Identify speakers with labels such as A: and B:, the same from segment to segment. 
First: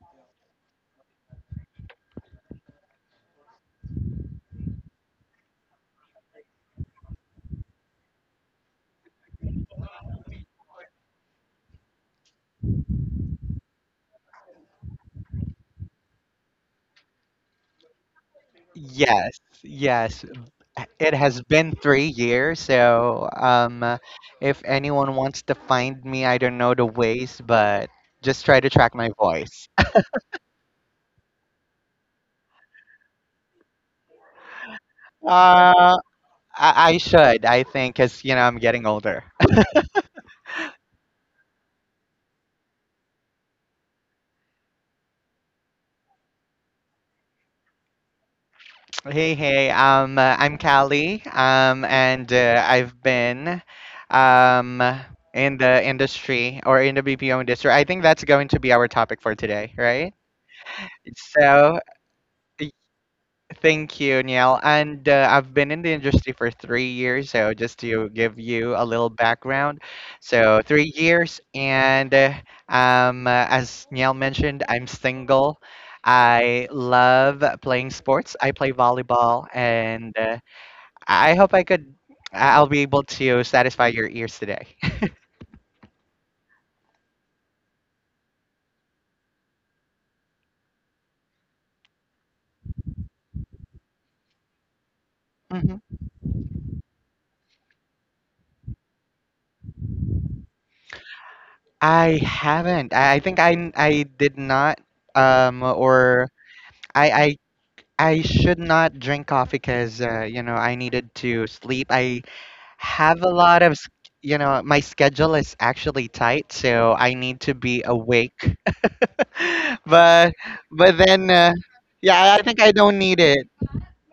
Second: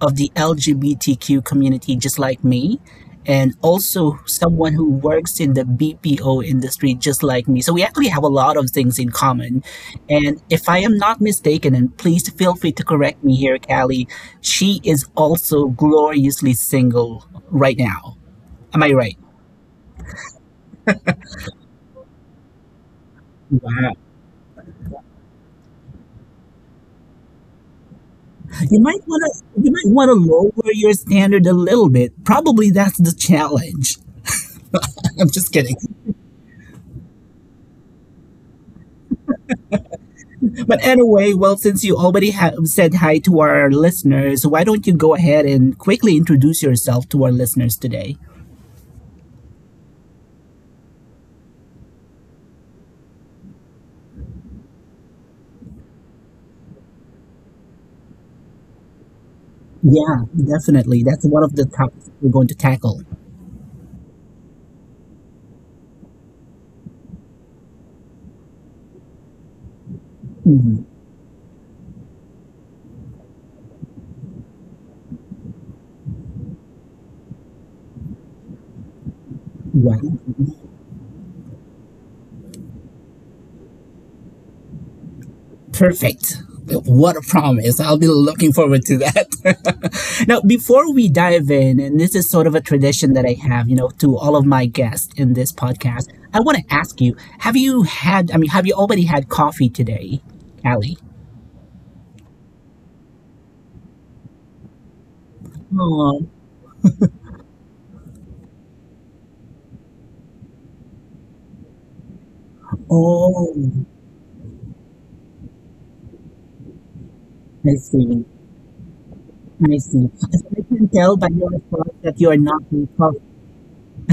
A: of the LGBTQ community, just like me, and also someone who works in the BPO industry, just like me. So we actually have a lot of things in common. And if I am not mistaken, and please feel free to correct me here, Callie, she is also gloriously single right now. Am I right?
B: Yes, yes. It has been 3 years, so
A: Wow.
B: um, if anyone wants to find me, I don't know the ways, but just try to
A: You
B: track
A: might
B: my
A: want to
B: voice.
A: you might want to lower your standard a little bit. Probably that's the challenge. I'm just kidding.
B: Uh, I should, I think, because you know I'm getting older.
A: But anyway, well, since you already have said hi to our listeners, why don't you go ahead and quickly introduce yourself to our listeners today?
B: Hey, hey. I'm Callie. And I've been um in the industry or in the BPO industry. I think that's going to be our topic for today, right?
A: Yeah, definitely. That's one of the
B: So
A: topics we're going to tackle.
B: thank you, Niall. And I've been in the industry for 3 years. So, just to give you a little background, so
A: Mhm.
B: 3 years, and as Niall mentioned, I'm single. I love playing sports. I play volleyball,
A: Wow.
B: and I hope I could, I'll be able to satisfy your ears today.
A: Perfect. What a promise. I'll be looking forward to that. Now, before we dive in, and this is sort of a tradition that I have, to all of my guests in this
B: hmm
A: podcast, I want to ask you have you had, I mean, have you already had coffee today, Allie?
B: I haven't. I think I did not
A: Oh,
B: or I I I should not drink coffee because you know I needed to sleep. I have a lot of
A: oh,
B: you know my schedule is actually tight, so I need to
A: I
B: be
A: see.
B: awake.
A: I see.
B: but
A: So I can
B: but
A: tell by
B: then
A: your response that you
B: yeah,
A: are
B: I think
A: not
B: I
A: in
B: don't need
A: coffee.
B: it,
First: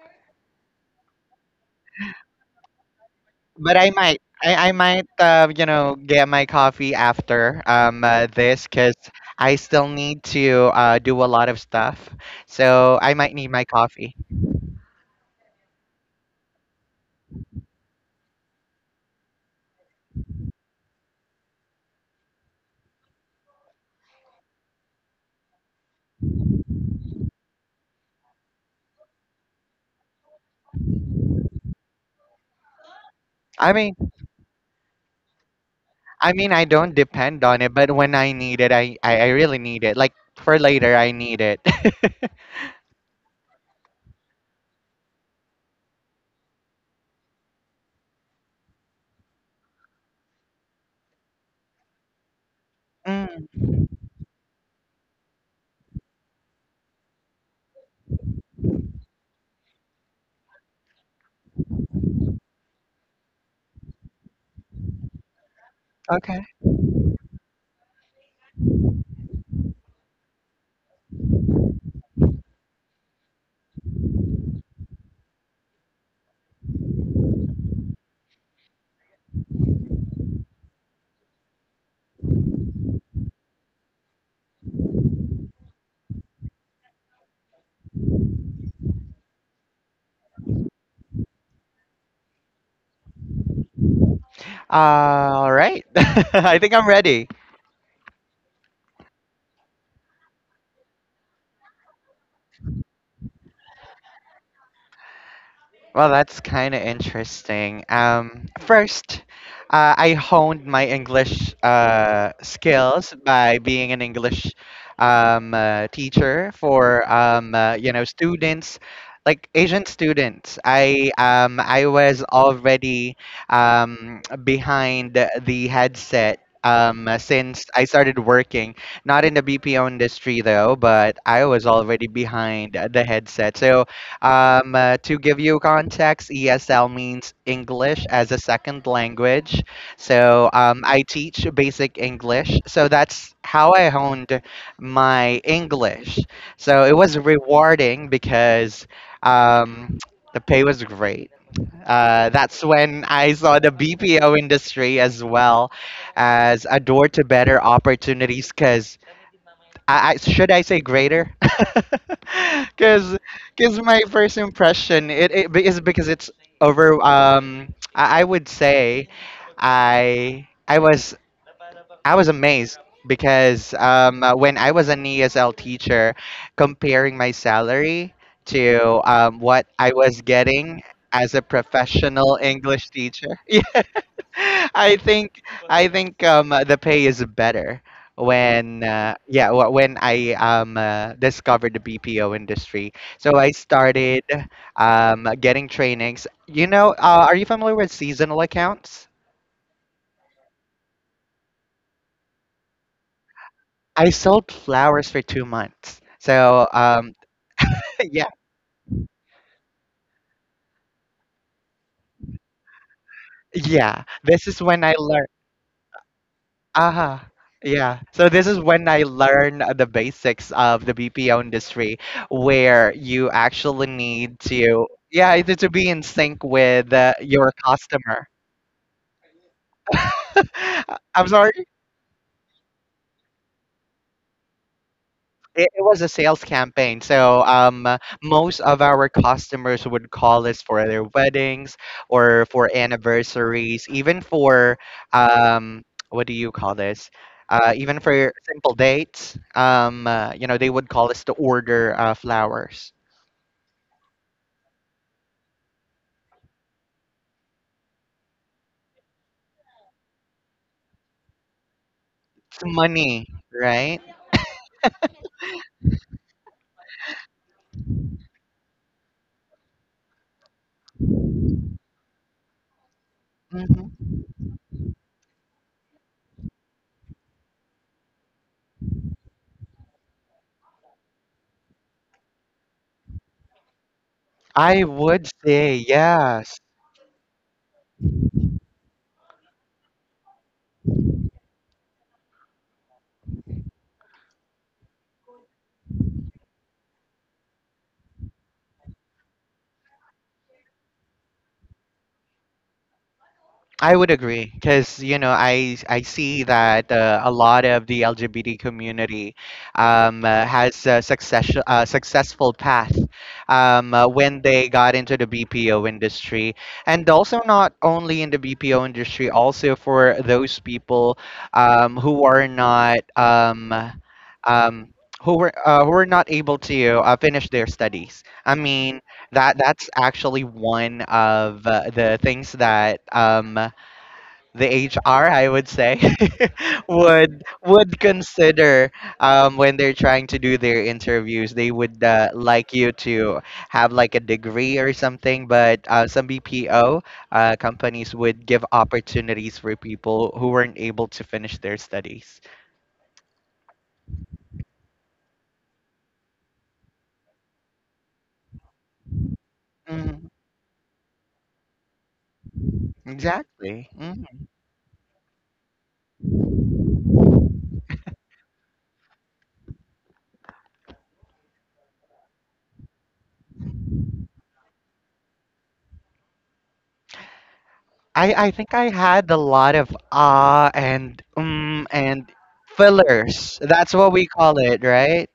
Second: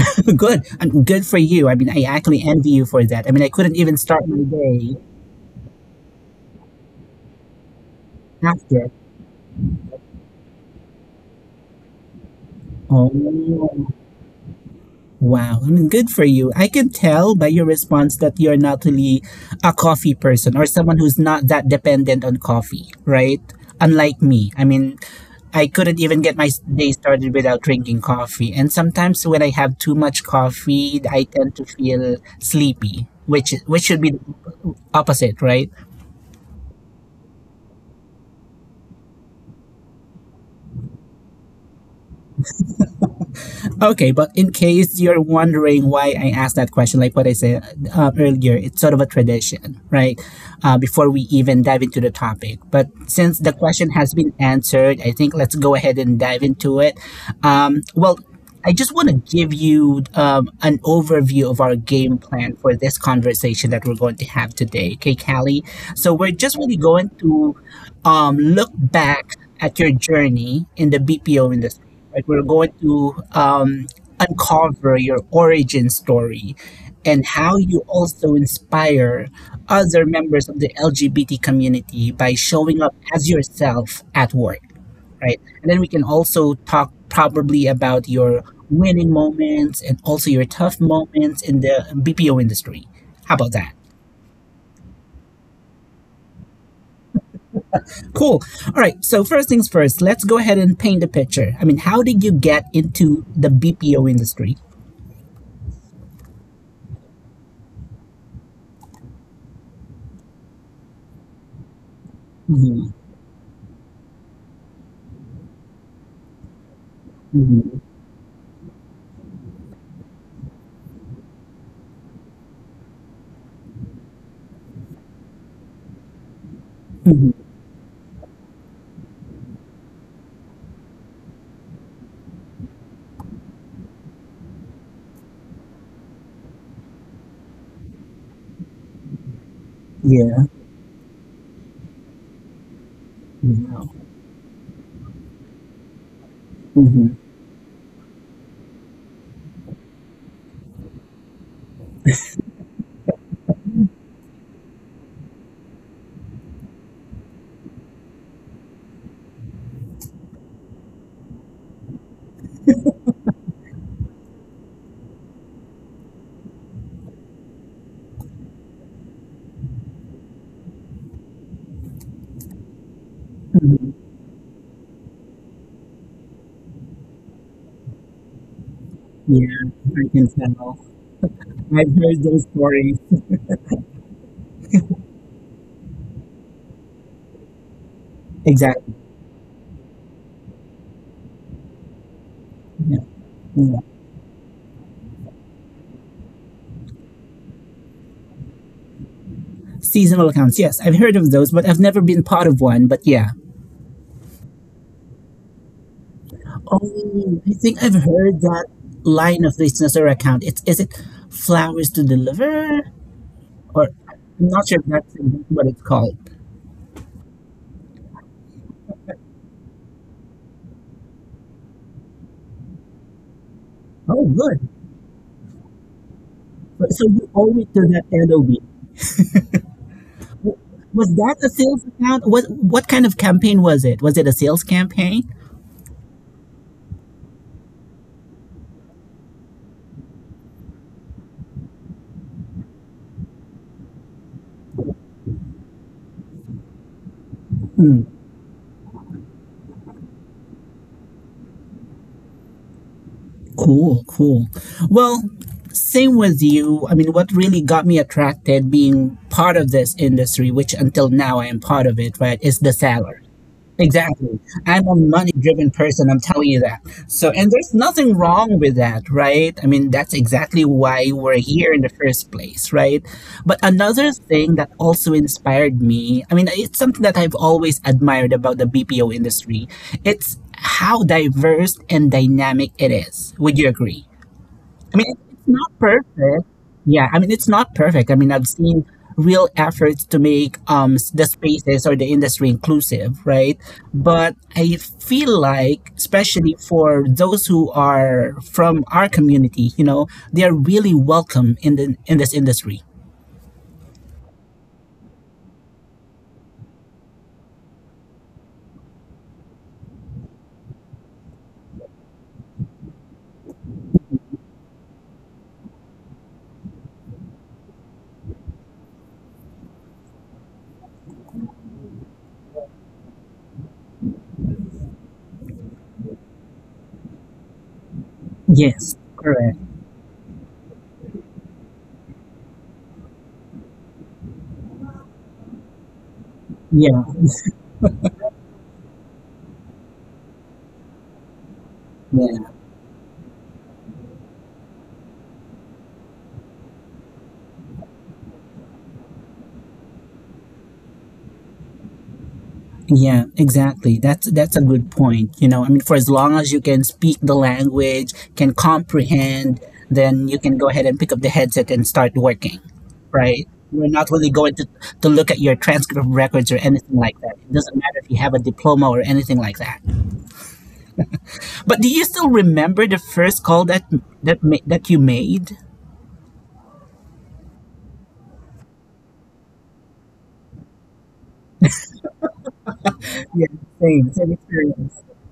A: Good. And good for you. I mean, I actually envy you for that. I mean, I couldn't
B: but I
A: even
B: might.
A: start my
B: I
A: day
B: might you know get my coffee after this
A: after.
B: because I still need to do a lot of stuff, so I might need my
A: Oh,
B: coffee.
A: wow, I mean, good for you. I can tell by your response that you're not really a coffee person or someone who's not that dependent on coffee, right? Unlike me. I mean, I couldn't even get my day started without drinking coffee. And sometimes when I have too much coffee, I tend to feel sleepy, which
B: I
A: which
B: mean.
A: should be the opposite, right?
B: I mean, I don't depend on it, but when I need it, I really need it. Like for later, I need it.
A: Okay, but in case you're wondering why I asked that question, like what I said earlier, it's sort of a tradition, right? Before we even dive into the topic. But since the
B: mm,
A: question has been answered, I think let's go ahead and dive into it. Well, I just want to give you an overview of our game plan for this conversation that we're going to have today. Okay, Callie? So we're
B: okay.
A: just really going to look back at your journey in the BPO industry, right? We're going to uncover your origin story and how you also inspire other members of the LGBT community by showing up as yourself at work, right? And then we can also talk probably about your winning moments and also your tough moments in the BPO industry. How about that?
B: All right. I think I'm ready.
A: Cool. All right. So, first things first, let's go ahead and paint the picture. I mean, how did you get into the BPO industry?
B: Well, that's kind of interesting. First, I honed my English
A: Mhm,
B: skills by being an English teacher for
A: mhm.
B: you know students, like Asian students. I was already behind the headset.
A: Mhm.
B: Since I started working, not in the BPO industry though, but I was already behind the headset. So to give you context, ESL means English as a second language.
A: Yeah.
B: So I teach basic English. So that's how
A: Wow.
B: I honed my English. So it
A: Mhm.
B: was rewarding because um, the pay was great. That's when I saw the BPO industry as well as a door to better opportunities because I should I say greater? Because because my first impression is because it's over. I would say I I was I was amazed because
A: Mhm.
B: when I was an ESL teacher, comparing my salary to
A: Yeah,
B: what I
A: I
B: was
A: can tell.
B: getting as a
A: I've heard
B: professional
A: those
B: English
A: stories.
B: teacher. I think I think the pay is better when
A: Exactly.
B: yeah when I discovered the BPO industry.
A: Yeah.
B: So I
A: Yeah.
B: started getting trainings. You know, are you familiar with seasonal accounts?
A: Seasonal accounts. Yes, I've heard of those, but I've never been part of one. But yeah.
B: I sold flowers for 2 months.
A: Oh, I think I've
B: Yeah
A: heard that line of business or account. It's is it flowers to deliver or
B: yeah this
A: I'm
B: is
A: not sure
B: when
A: if
B: I
A: that's
B: learned.
A: what it's called.
B: Ah, yeah. So this is when I learned the basics of the BPO industry, where you actually
A: Oh,
B: need
A: good.
B: to, yeah, either to be in sync with
A: So you
B: your
A: owe it to that
B: customer.
A: LOB. Was
B: I'm
A: that a
B: sorry.
A: sales account? What kind of campaign was it? Was it a sales campaign?
B: It was a sales campaign. So most of our customers would call us for their weddings or for anniversaries, even for um, what do you call this? Even for simple dates, you know, they would call us to order flowers.
A: Cool, cool. Well, same with you. I mean, what really got me attracted being part of this industry, which until now I am part of it, right, is
B: It's
A: the salary.
B: money, right?
A: Exactly. I'm a money driven person, I'm telling you that. So, and there's nothing wrong with that, right? I mean, that's exactly why we're here in the first place, right? But
B: hmm
A: another thing that also inspired me, I mean, it's something that I've always admired about the BPO industry. It's how diverse and dynamic it is. Would you agree?
B: I
A: I mean,
B: would
A: it's not
B: say
A: perfect.
B: yes.
A: Yeah, I mean, it's not perfect. I mean, I've seen real efforts to make the spaces or the industry inclusive, right? But I feel like, especially for those who are from our community, they are really welcome in the in this industry.
B: I would agree because you know I see that a lot of the LGBT community has a successful path when they got into the BPO industry, and also not only in the BPO industry, also for those people who are not um, who were not able to finish their studies. I
A: Yes,
B: mean that
A: correct.
B: that's actually one of the things that the HR, I would say,
A: Yeah,
B: would consider when they're trying to do their interviews. They would
A: yeah.
B: like you to have like a degree or something, but some BPO companies would give opportunities for people who weren't able to finish their studies.
A: Yeah, exactly. That's a good point. I mean, for as long as you can speak the language, can comprehend,
B: Mm,
A: then you can go ahead and pick up the headset and start working, right? We're
B: exactly.
A: not really
B: Mm.
A: going to look at your transcript records or anything like that. It doesn't matter if you have a diploma or anything like that. But do you still remember the first call that you made?
B: I think I had a lot of ah and
A: Yeah,
B: fillers. That's what
A: same,
B: we
A: same
B: call it,
A: experience.
B: right?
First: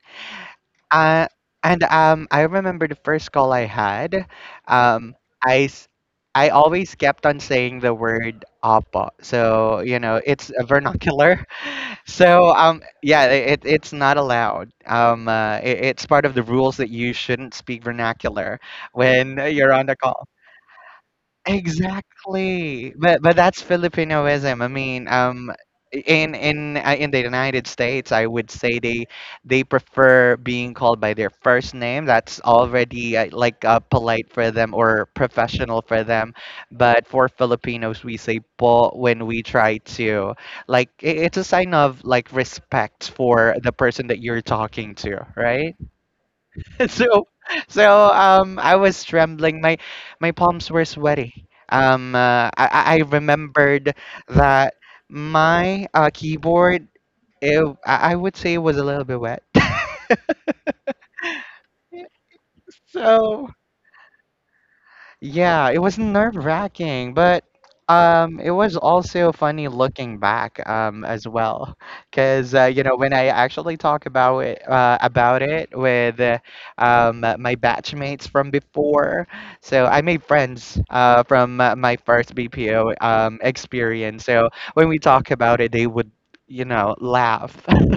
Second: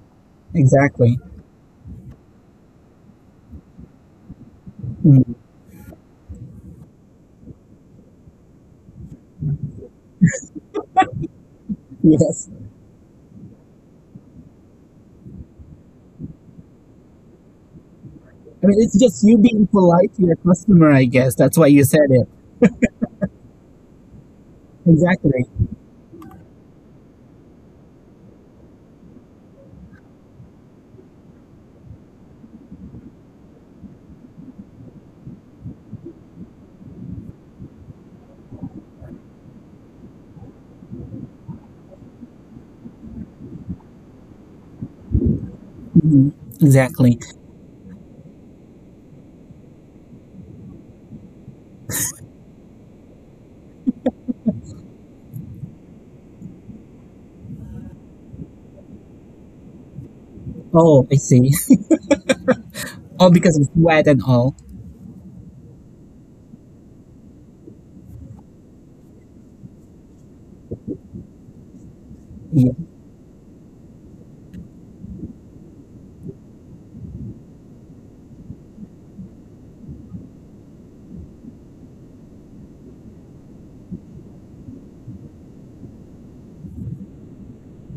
A: Exactly.
B: Uh, and I remember the first call I had. Um,
A: Mm,
B: I s- I always kept on saying the word "apa," so you know it's a vernacular.
A: yes.
B: So yeah, it's not allowed. It's part of the rules that you shouldn't speak vernacular
A: I mean, it's just
B: when
A: you being
B: you're on the
A: polite to
B: call.
A: your customer, I guess. That's why you said it.
B: Exactly. But that's Filipinoism. I mean,
A: Exactly.
B: in the United States, I would say they prefer being called by their first name. That's already like polite for them or professional for them. But for Filipinos, we say po when we try to like it's a sign of like respect for the person that you're talking to, right?
A: Mhm. Exactly.
B: So, so I was trembling. My palms were sweaty. I I remembered that my keyboard, I would say, was a little bit wet.
A: Oh, I see. Oh,
B: So
A: because it's wet and all.
B: yeah, it was nerve-wracking, but it was also funny looking back as well, because
A: Yeah.
B: you know when I actually talk about it with my batchmates from before, so I made friends from my first BPO experience. So when we talk about it, they would you know laugh.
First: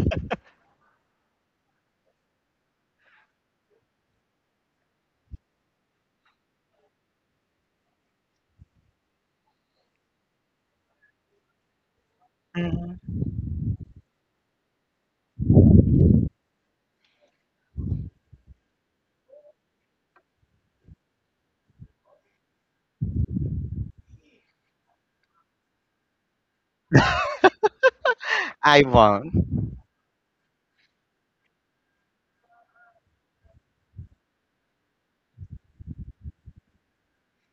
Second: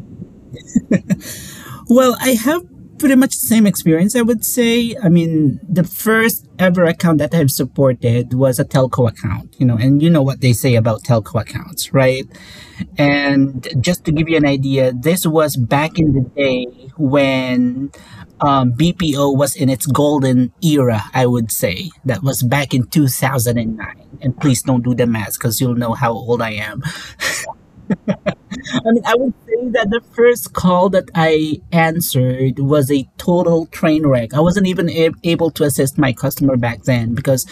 A: Well, I have pretty much the same experience. I would say. I mean, the first ever account that I've supported was a telco account. And you know what they say about telco accounts, right?
B: Mhm.
A: And just to give you an idea, this was back in the day when BPO was in its golden era, I would say. That was back in 2009. And please don't do the math because you'll know how old I am.
B: I
A: I mean, I would say
B: won't.
A: that the first call that I answered was a total train wreck. I wasn't even able to assist my customer back then because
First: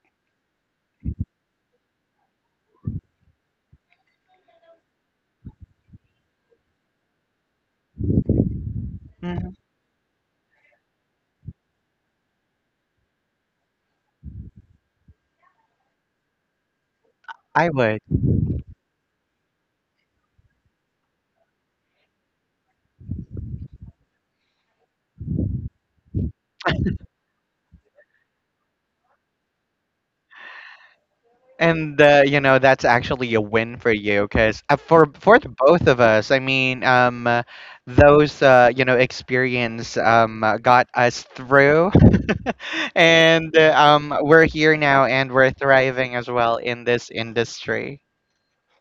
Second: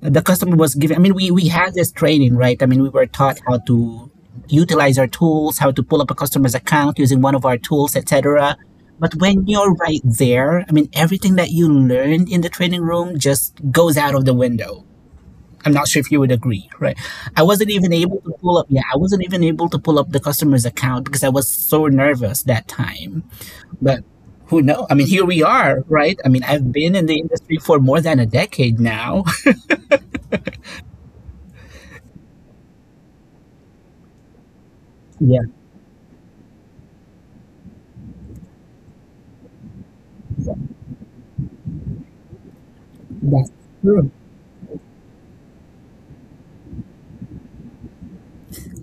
A: the customer was giving. I mean, we had this training, right? I mean, we were taught how to utilize our tools, how to pull up a customer's account using one of our tools, etc. But when
B: Mhm.
A: you're right there, I mean, everything that you learned in the training room just goes out of the window. I'm not sure if you would agree, right? I wasn't
B: I
A: even
B: would.
A: able to pull up. Yeah, I wasn't even able to pull up the customer's account because I was so nervous that time. But who knows? I mean, here we are, right? I mean, I've been in the industry for more than a decade now.
B: And You know that's actually a win for you because for
A: Yeah,
B: the both of us, I mean, those you know experience got us through,
A: that's
B: and uh,
A: true.
B: um, we're here now and we're thriving as well in this industry.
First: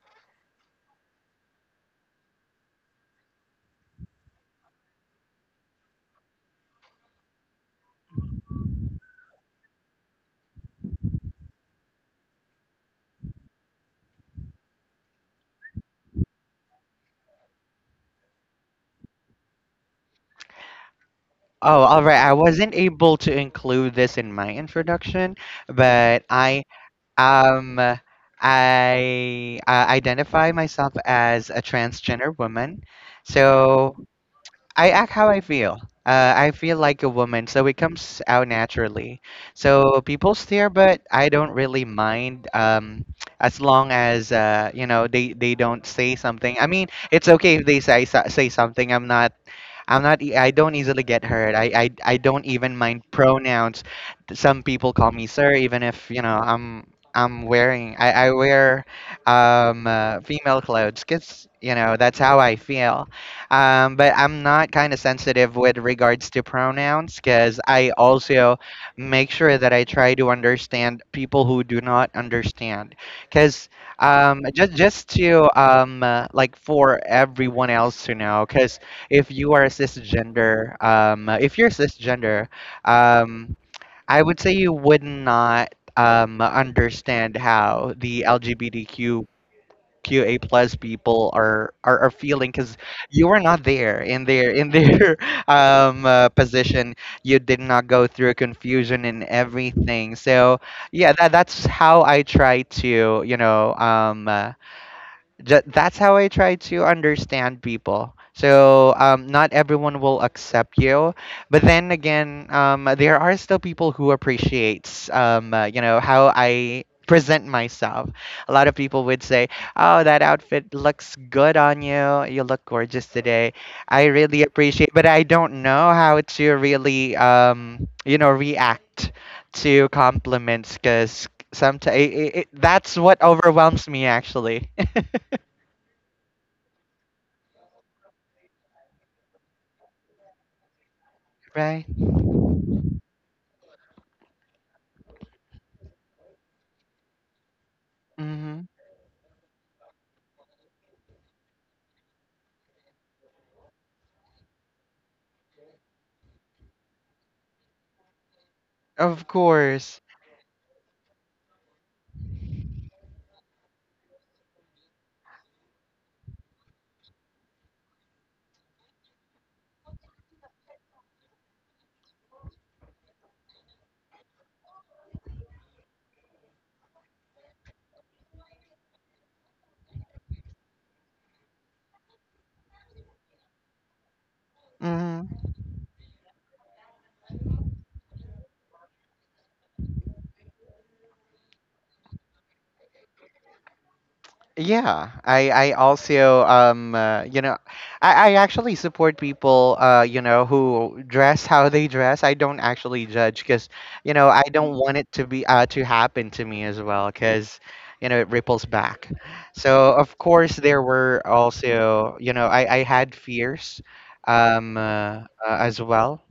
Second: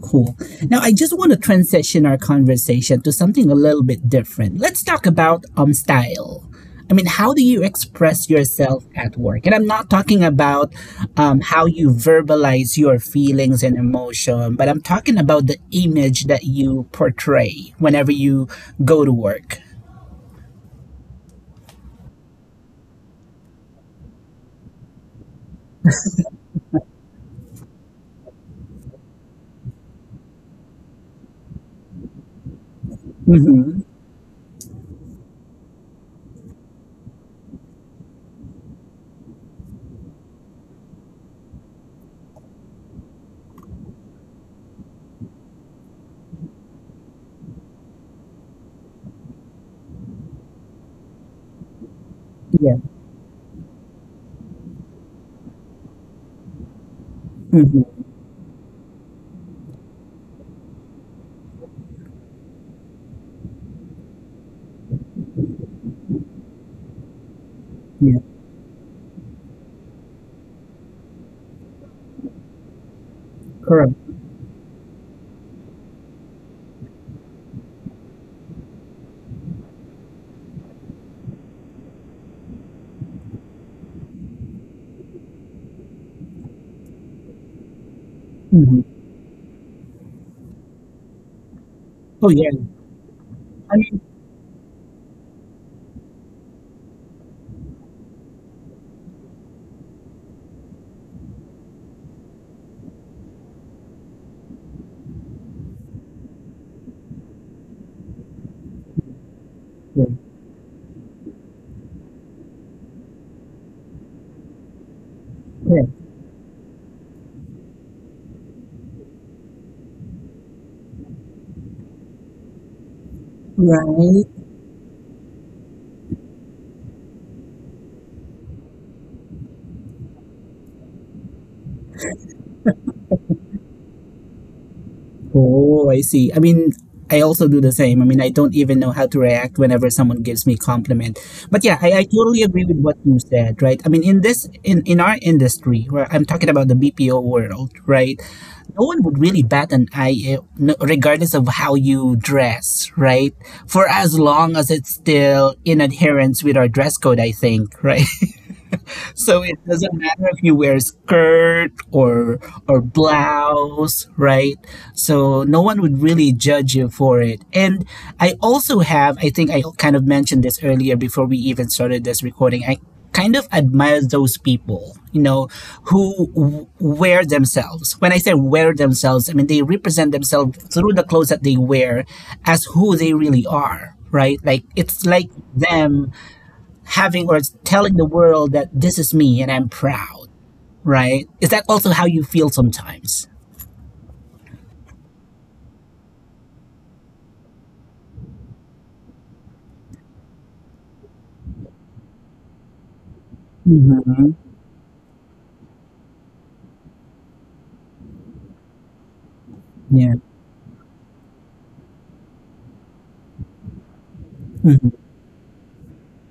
A: Cool. Now, I just want to transition our conversation to something a little bit different. Let's talk about style. I mean, how do you express yourself at work? And I'm not talking about how you verbalize your feelings and emotion, but I'm talking about the image that you portray whenever you go to work.
B: Oh, all right. I wasn't able to include this in my introduction, but um uh, I identify myself as a transgender woman.
A: Mm-hmm.
B: So I act how I feel. I feel like a woman, so it comes out naturally. So people stare, but I don't really mind. As long as you know they don't say something. I mean, it's okay if they say something. I'm not I'm not. E- I don't easily get hurt. I don't even
A: Yeah.
B: mind pronouns. Some people call me sir, even if you know
A: Mm-hmm.
B: I wear female clothes because you know that's how I feel. But I'm not kind of sensitive with regards to pronouns because I
A: Yeah.
B: also make sure that I try to understand people who do not understand. Because
A: Correct.
B: just to like for everyone else to know, because if you are cisgender, if you're cisgender, um, I would say you would not understand how the
A: Mm-hmm.
B: LGBTQQA plus people are
A: Oh
B: feeling
A: yeah.
B: because you are not
A: I
B: there
A: mean,
B: in their position. You did not go through confusion and everything. So yeah, that's how I try to you know that's how I try to understand people. So not everyone
A: yeah.
B: will accept you, but then again, there are still people who appreciates you
A: Yeah.
B: know how I present myself. A lot of people would say, "Oh, that outfit looks good on you. You look gorgeous today. I really appreciate." But I don't know how to really you know react to compliments because sometimes that's what overwhelms me actually.
A: Oh, I see. I mean, I also do the same. I mean, I don't even know how to react whenever someone gives me compliment. But yeah,
B: Right.
A: I totally agree with what you said, right? I mean, in this in our industry, where I'm talking about the BPO world, right?
B: hmm
A: No one would really bat an eye, regardless of how you dress, right? For as long as it's still in adherence with our dress code, I think, right?
B: Of
A: So it doesn't
B: course.
A: matter if you wear a skirt or blouse, right? So no one would really judge you for it. And I also have, I think I kind of mentioned this earlier before we even started this recording. I kind of admire those people, who wear themselves. When I say wear themselves, I mean they represent themselves through the clothes that they wear as who they really are, right? Like it's like
B: Hmm
A: them having or telling the world that this is me and I'm proud, right? Is that also how you feel sometimes?
B: Yeah, I also you know I actually support people you know who dress how they dress. I don't actually judge because you know
A: Mm-hmm.
B: I don't want it to be to happen to me as well because you know it ripples back. So
A: Yeah.
B: of course there were also you know I had fears
A: Mm-hmm.
B: as well.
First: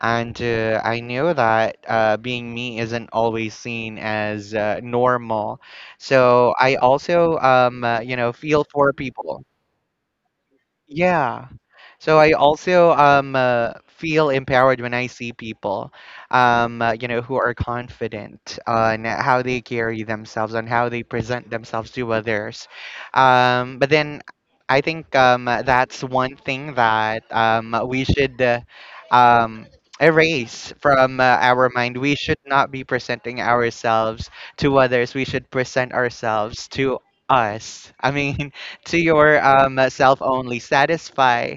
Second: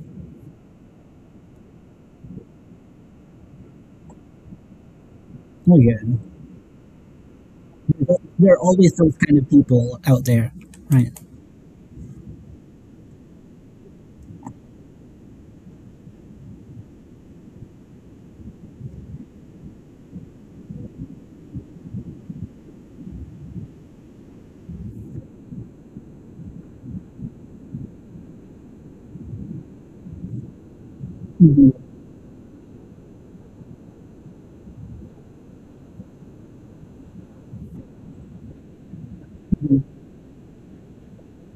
B: And I know that being me isn't always seen as normal.
A: Oh, yeah.
B: So I also, you know,
A: There are
B: feel for
A: always those kind
B: people
A: of people out there, right?
B: yeah. So I also feel empowered when I see people you know who are confident on how they carry themselves and how they present themselves to others. But then I think that's one thing that we should um erase from our
A: Mm-hmm.
B: mind. We should not be presenting ourselves to others. We should present ourselves to us. I mean to your self only. Satisfy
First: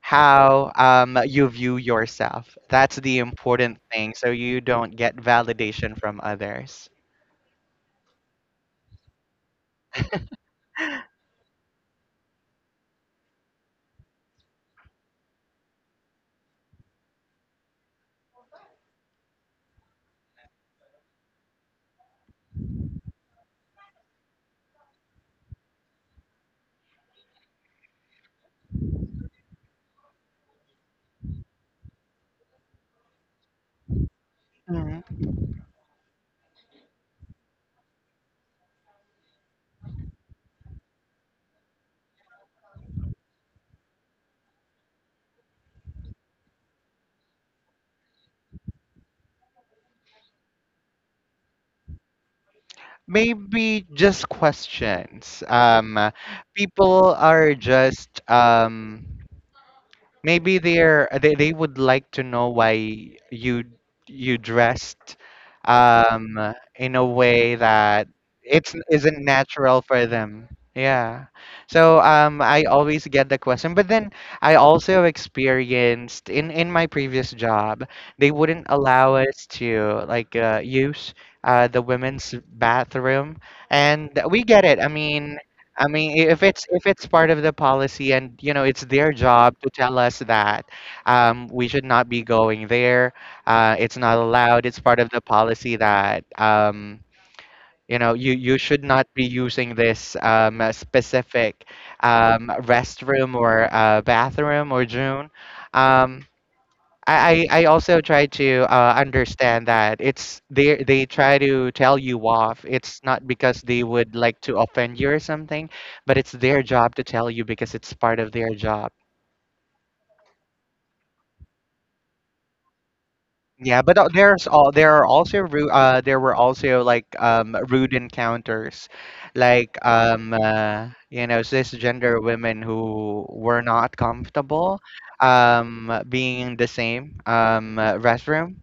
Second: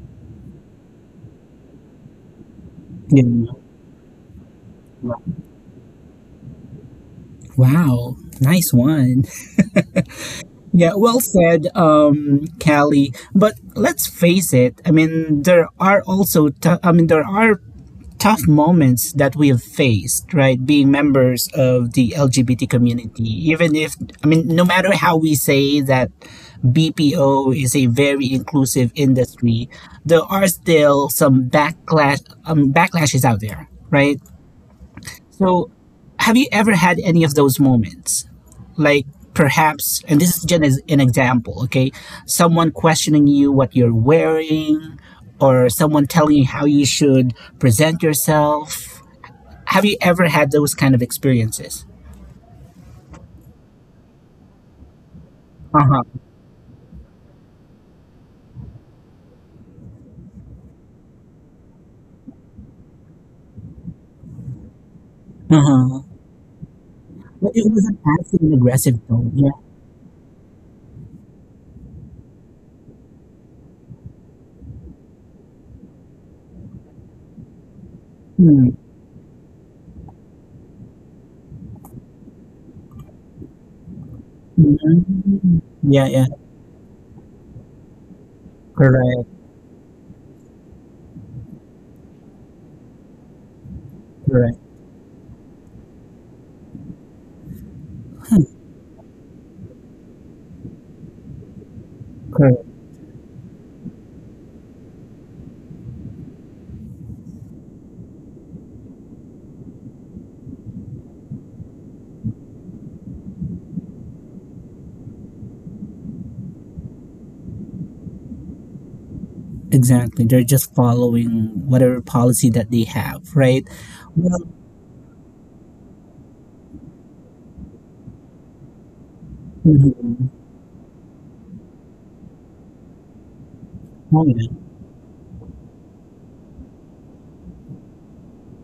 B: how you view yourself. That's the
A: Yeah.
B: important thing, so you don't get validation from others.
A: Wow. Nice one. Yeah, well said, Callie. But let's face it. I mean, there are also. Tou- I mean, there are tough moments that we have faced, right? Being members of the LGBT community, even if I mean, no matter how we say that BPO is a very inclusive industry, there are still some backlashes out there, right?
B: Mhm.
A: So, have you ever had any of those moments? Like perhaps, and this is just as an example, okay? Someone questioning you what you're wearing, or someone telling you how you should present yourself. Have you ever had those kind of experiences?
B: Maybe just questions.
A: Uh huh.
B: People are just maybe they would like to know why you you dressed
A: Uh huh.
B: in a
A: But
B: way
A: it was an
B: that
A: passive and
B: it's
A: aggressive
B: isn't
A: tone. Yeah.
B: natural for them. Yeah. So I always get the question, but then I also experienced in my previous job. They wouldn't
A: Mm-hmm.
B: allow us to like use the women's bathroom, and we get it. I mean, I
A: Yeah.
B: mean,
A: Yeah.
B: I- if it's part of the policy, and it's their
A: Correct.
B: job to tell us that we should not be going there. It's not
A: Correct.
B: allowed. It's part of the policy that you should not be using this specific
A: Correct.
B: restroom or bathroom or June. Um, I also try to understand that it's they try to tell you off. It's not because they would like to offend you or something, but it's their job to tell you because it's part of their job.
A: Exactly. They're just following whatever policy that they have, right?
B: Yeah, but
A: Well,
B: there's all there are also ru- there were also like rude encounters, like
A: mhm.
B: cisgender women who were not
A: Oh, yeah.
B: comfortable being in the same restroom.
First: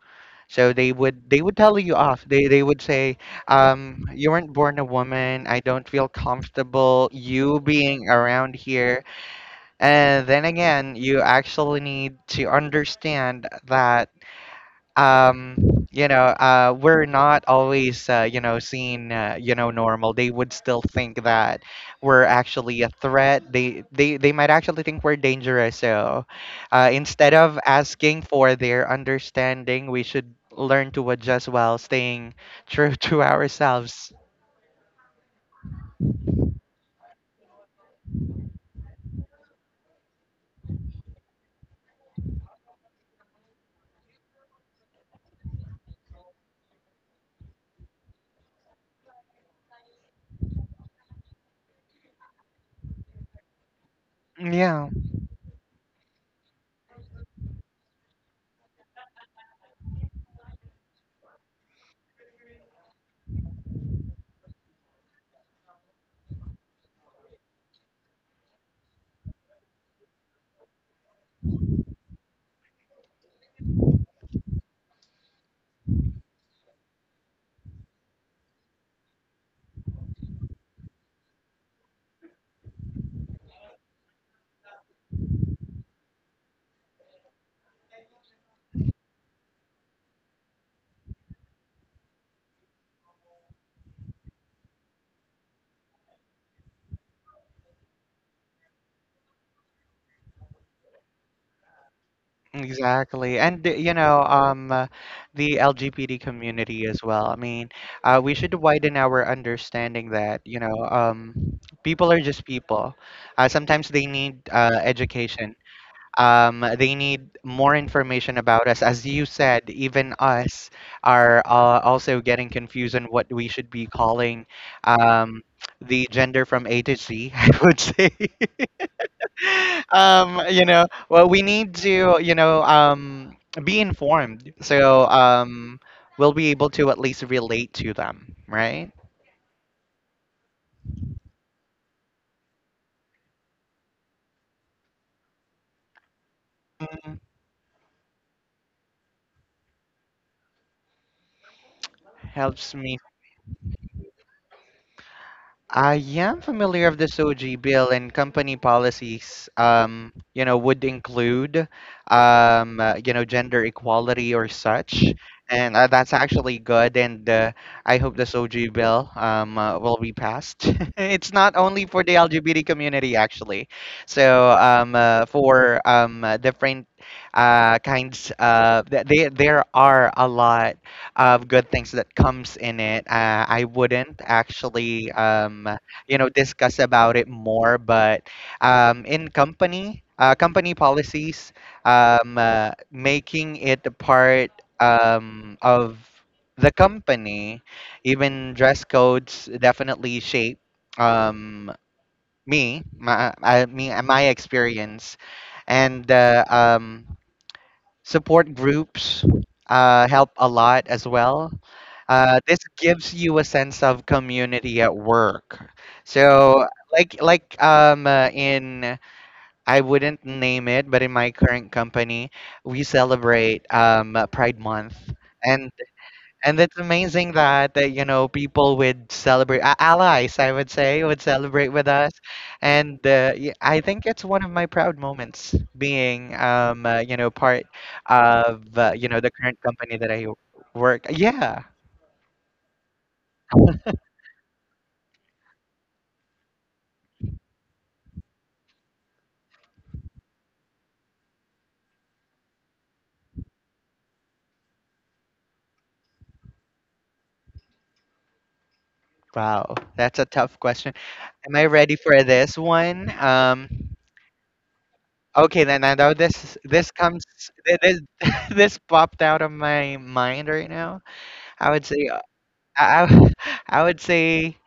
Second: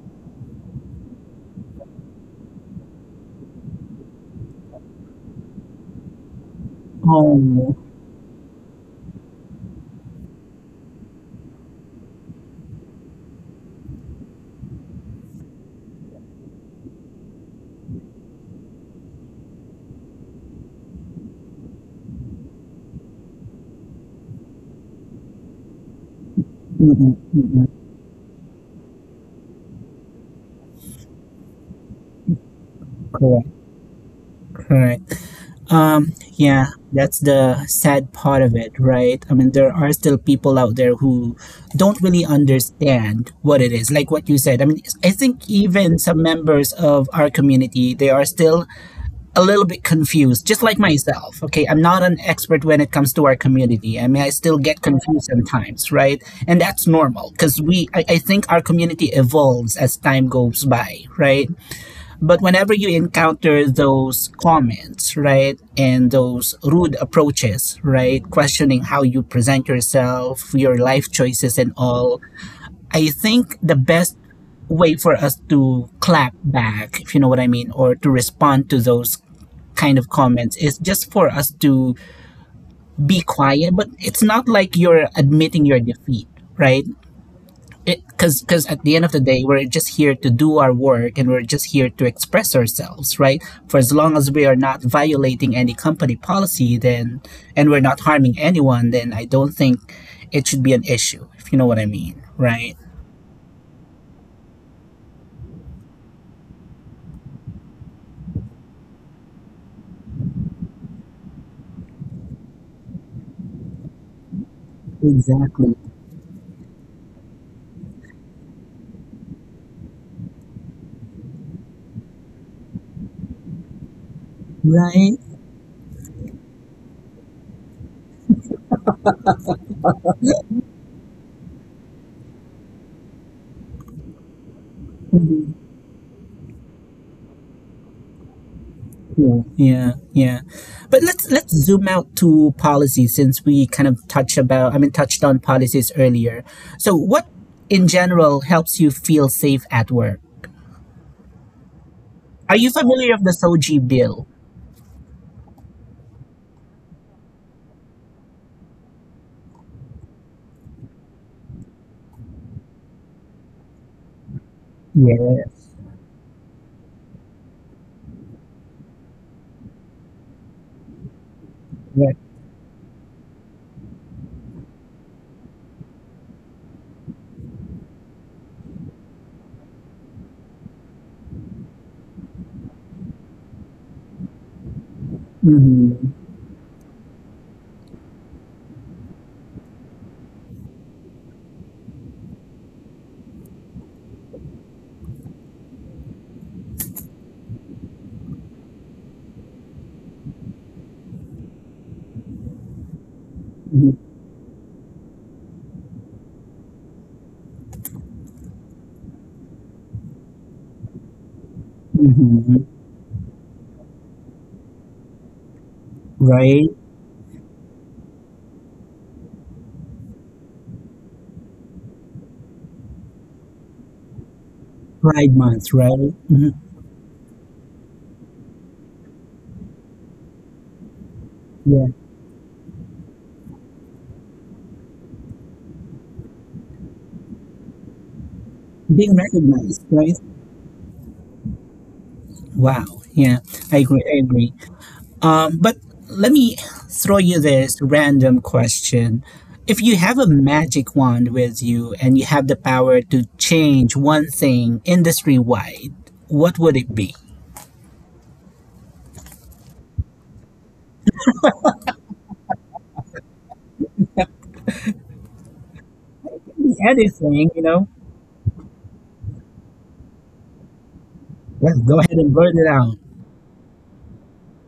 B: So they would tell you off. They would say, "You weren't born a woman. I don't feel comfortable you
A: Oh,
B: being around here." And then again, you actually need to understand that um we're not always seen normal. They would still think that we're actually a threat. They might actually think we're dangerous. So
A: mm-mm,
B: instead of
A: mm-mm.
B: asking for their understanding, we should learn to adjust while staying true to
A: Correct,
B: ourselves.
A: correct. Yeah, that's the sad part of it, right? I mean, there are still people out there who don't really understand what it is, like what you said. I mean, I think even some members of our community, they are still a little bit confused, just like myself. Okay, I'm not an expert when it comes to our community. I mean, I still get
B: Yeah.
A: confused sometimes, right? And that's normal because I think our community evolves as time goes by, right? But whenever you encounter those comments, right, and those rude approaches, right, questioning how you present yourself, your life choices, and all, I think the best way for us to clap back, if you know what I mean, or to respond to those kind of comments is just for us to be quiet. But it's not like you're admitting your defeat, right? It' because at the end of the day, we're just here to do our work, and we're just here to express ourselves, right, for as long as we are not violating any company policy, then and we're not harming anyone, then I don't think it should be an issue, if you know what I mean, right?
B: Exactly. And the LGBT community as well. I mean, we should widen our understanding that, people are just people. Sometimes they need education.
A: Exactly.
B: They need more information about us. As you said, even us are also getting confused on what we should be calling
A: Right.
B: um, the gender from A to Z, I would say. Well, we need to, be informed. So, we'll be able to at least relate to them, right?
A: Yeah, yeah, yeah. But let's zoom out to policy, since we kind of touched about, I mean, touched on policies earlier. So
B: Mhm.
A: what in general helps you feel safe at work? Are you
B: Helps me.
A: familiar of the Soji bill?
B: I am familiar of this OG bill, and company policies, would include, gender equality or such.
A: Yes.
B: And That's actually good. And I hope this OG bill will be passed. It's not only for the
A: Right.
B: LGBT community, actually. So for different kinds, there are a lot of good things that comes in it. I wouldn't actually,
A: Mm-hmm.
B: discuss about it more, but in company policies, making it a part of the company, even dress codes definitely shape um, me, my, I, me,
A: Mm-hmm.
B: my experience, and support groups help a lot as well. This
A: Mm-hmm.
B: gives you a sense of community at work.
A: Right.
B: So, like in I wouldn't name it, but in my current company, we celebrate Pride Month,
A: Pride
B: and
A: Month, right? Hmm.
B: it's amazing that, people would celebrate, allies, I would say, would celebrate
A: Yeah.
B: with us. And I think it's one of my proud moments being, part of,
A: Being
B: the current
A: recognized,
B: company that
A: right?
B: I work. Yeah.
A: Wow. Yeah. I agree. I agree. But let me throw you this random question. If you have a magic wand with you and you have the power to change one thing industry wide, what would it be?
B: Wow. That's a tough question. Am I ready for this one? Okay, then I know this this comes
A: Anything, you
B: thi-
A: know?
B: this this popped out of my mind right now. I
A: Let's
B: would
A: go
B: say
A: ahead and burn it out.
B: I I would say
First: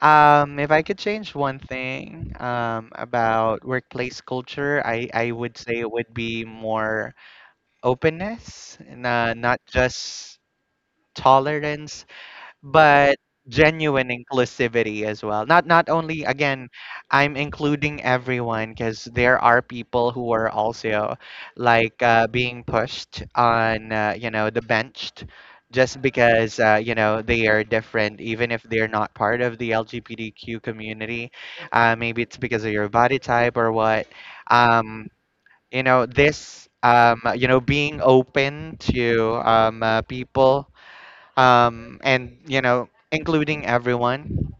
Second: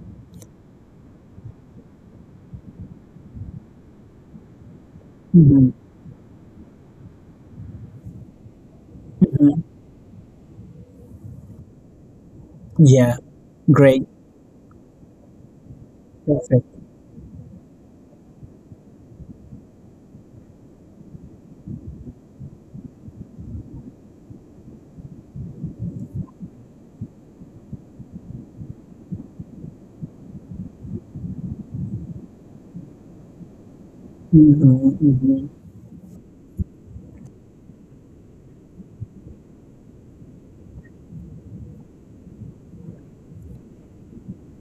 B: If I could change one thing about workplace culture, I would
A: Mhm.
B: say it would be more openness, and not just tolerance, but
A: Yeah, great,
B: genuine inclusivity as well. Not only
A: perfect.
B: again, I'm including everyone because there are people who are also like being pushed on the benched just because they are different, even if they're not part of the LGBTQ community. Maybe it's because of your body type or what. Um,
A: Hmm.
B: you know this. Being open to people and including everyone.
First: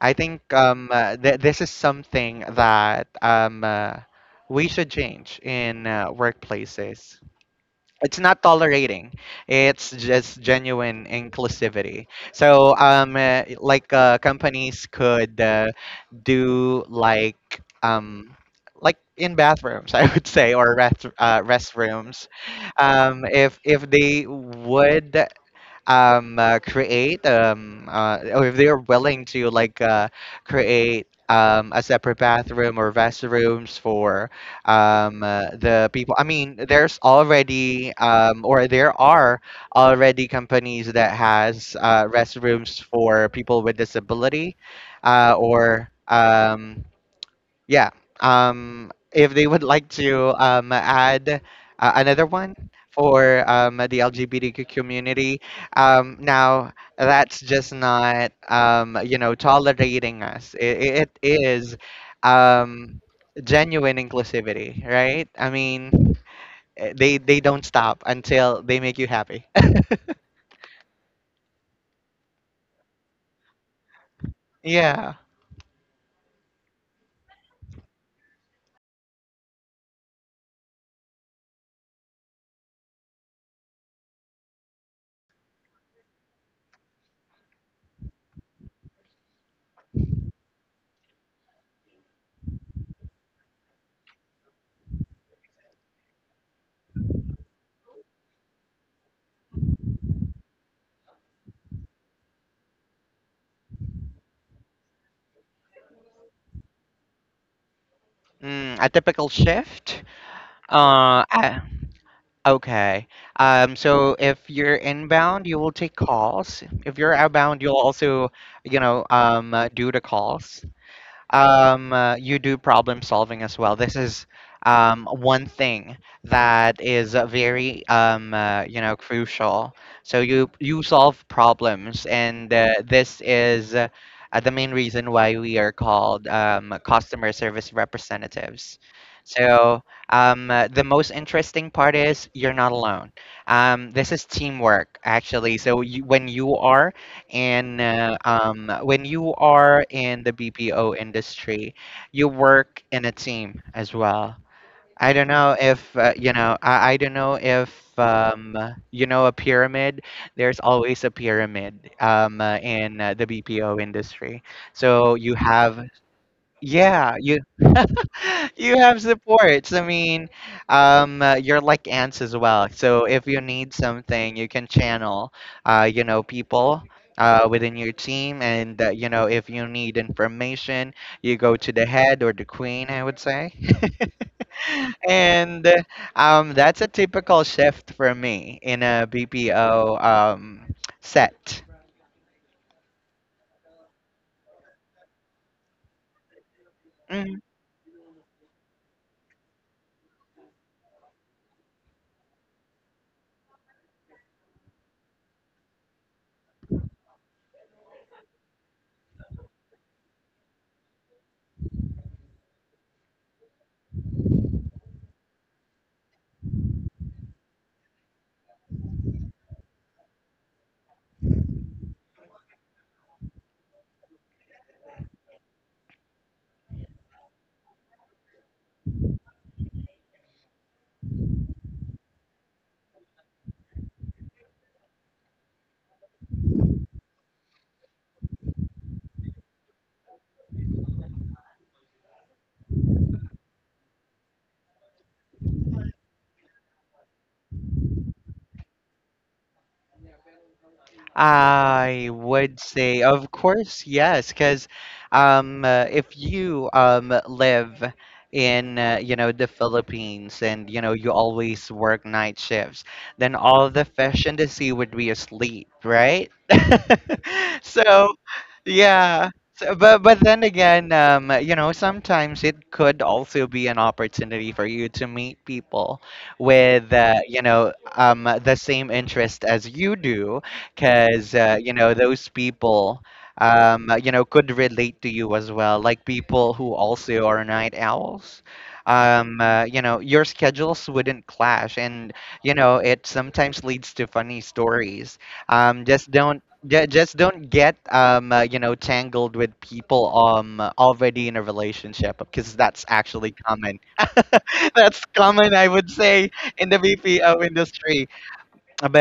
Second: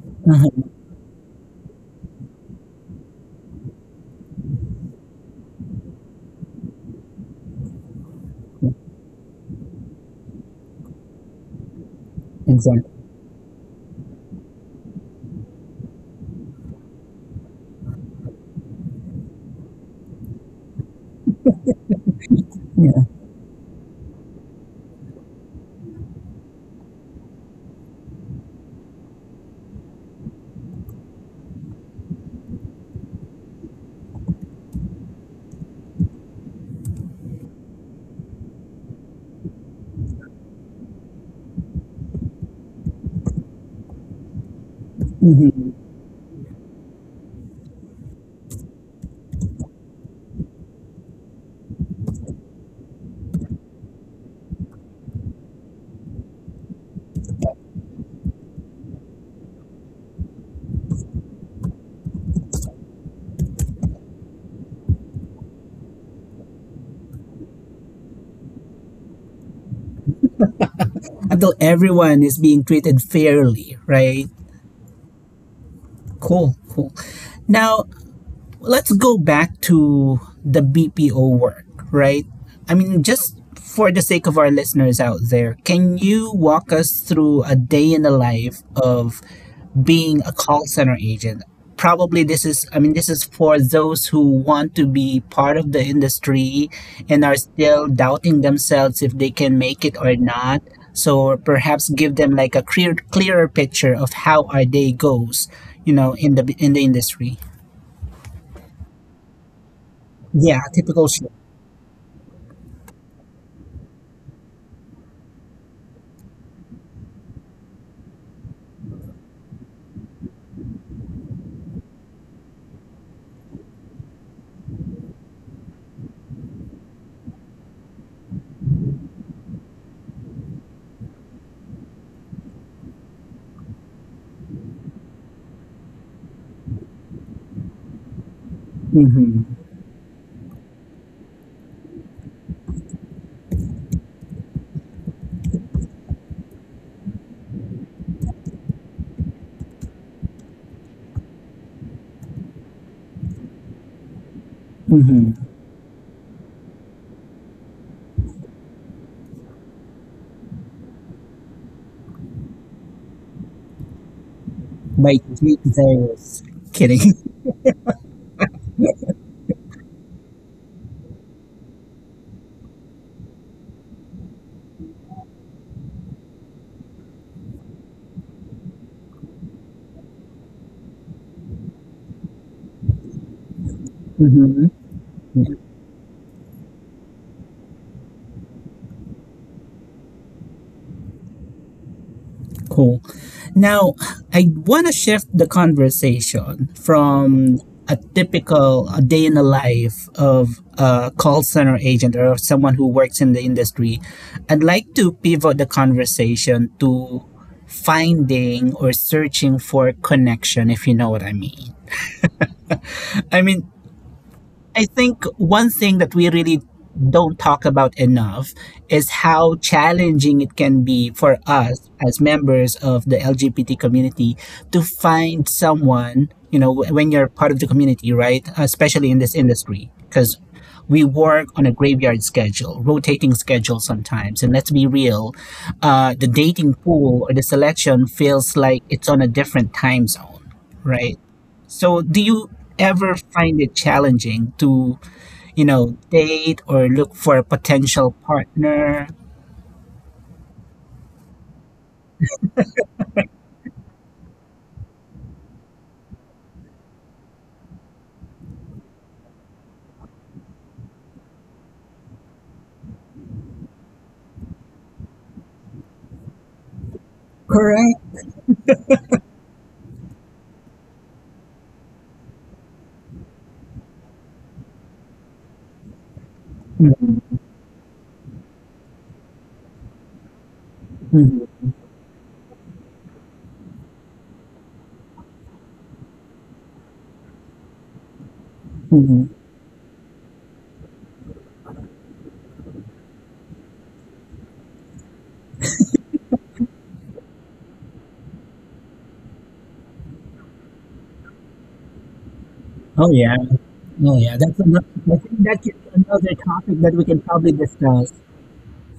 B: I think
A: Uh-huh.
B: this is something that we should change in workplaces. It's not tolerating; it's just genuine inclusivity. So,
A: Exactly.
B: like companies could do um, like in bathrooms, I would say, or restrooms,
A: Yeah.
B: if they would create or if they're willing to like create a separate bathroom or restrooms for the people. I mean, there's already or there are already companies that has restrooms for people with disability,
A: Hmm.
B: or yeah. If they would like to add another one for the LGBTQ community, now that's just not tolerating us. It is um, genuine inclusivity, right? I mean, they don't stop until they make you happy.
A: Until everyone is being treated fairly, right?
B: Yeah.
A: Cool, cool. Now, let's go back to the BPO work, right? I mean, just for the sake of our listeners out there, can you walk us through a day in the life of being a call center agent? Probably this is, I mean, this is for those who want to be part of the industry and are still doubting themselves if they can make it or not. So perhaps give them like a clear, clearer picture of how our day goes, you know, in the industry.
B: A typical shift.
A: Yeah, typical
B: Uh,
A: shit.
B: Okay. So if you're inbound, you will take calls. If you're outbound, you'll also, do the calls. You do problem solving as well. This is one thing that is very crucial. So you solve problems, and this is the main reason why we are called customer service representatives.
A: Hmm.
B: So the most interesting part is you're not alone. This is teamwork, actually. So when you are in the BPO industry, you work in a team as well. I don't
A: Hmm.
B: know if you know. I don't know if um, you know a pyramid. There's always a pyramid in the BPO industry. So
A: Like
B: you have,
A: there is
B: yeah,
A: kidding.
B: you have supports. I mean, you're like ants as well. So if you need something, you can channel, people within your team. And, if you need information, you go to the head or the queen, I would say.
A: Hmm.
B: And That's a typical shift for me in a BPO set.
A: Cool. Now, I want to shift the conversation
B: Mm-hmm.
A: from a typical day in the life of a call center agent or someone who works in the industry. I'd like to pivot the conversation to finding or searching for connection, if you know what I mean. I mean, I think one thing that we really don't talk about enough is how challenging it can be for us as members of the LGBT community to find someone, you know, when you're part of the community, right? Especially in this industry, because we work on a graveyard schedule, rotating schedule sometimes. And let's be real, the dating pool or the selection feels like it's on a different time zone, right? So, do you ever find it challenging to, you know, date or look for a potential partner?
B: I would say, of course, yes, because if you live in the Philippines and you know you always work night shifts, then all the fish in the sea would be asleep, right?
A: Correct.
B: So, yeah. But then again, sometimes it could also be an opportunity for you to meet people with
A: Mhm,
B: the same interest as you do, because
A: mhm,
B: those people could relate to you as well, like people who also are night owls.
A: mhm.
B: Your schedules wouldn't clash, and it sometimes leads to funny stories. Just don't ju- just don't get tangled with people already in a relationship, because that's
A: Oh
B: actually
A: yeah.
B: common.
A: Oh yeah. That's another.
B: That's
A: I think
B: common, I
A: that's
B: would say,
A: another
B: in the
A: topic that we can
B: BPO
A: probably
B: industry,
A: discuss.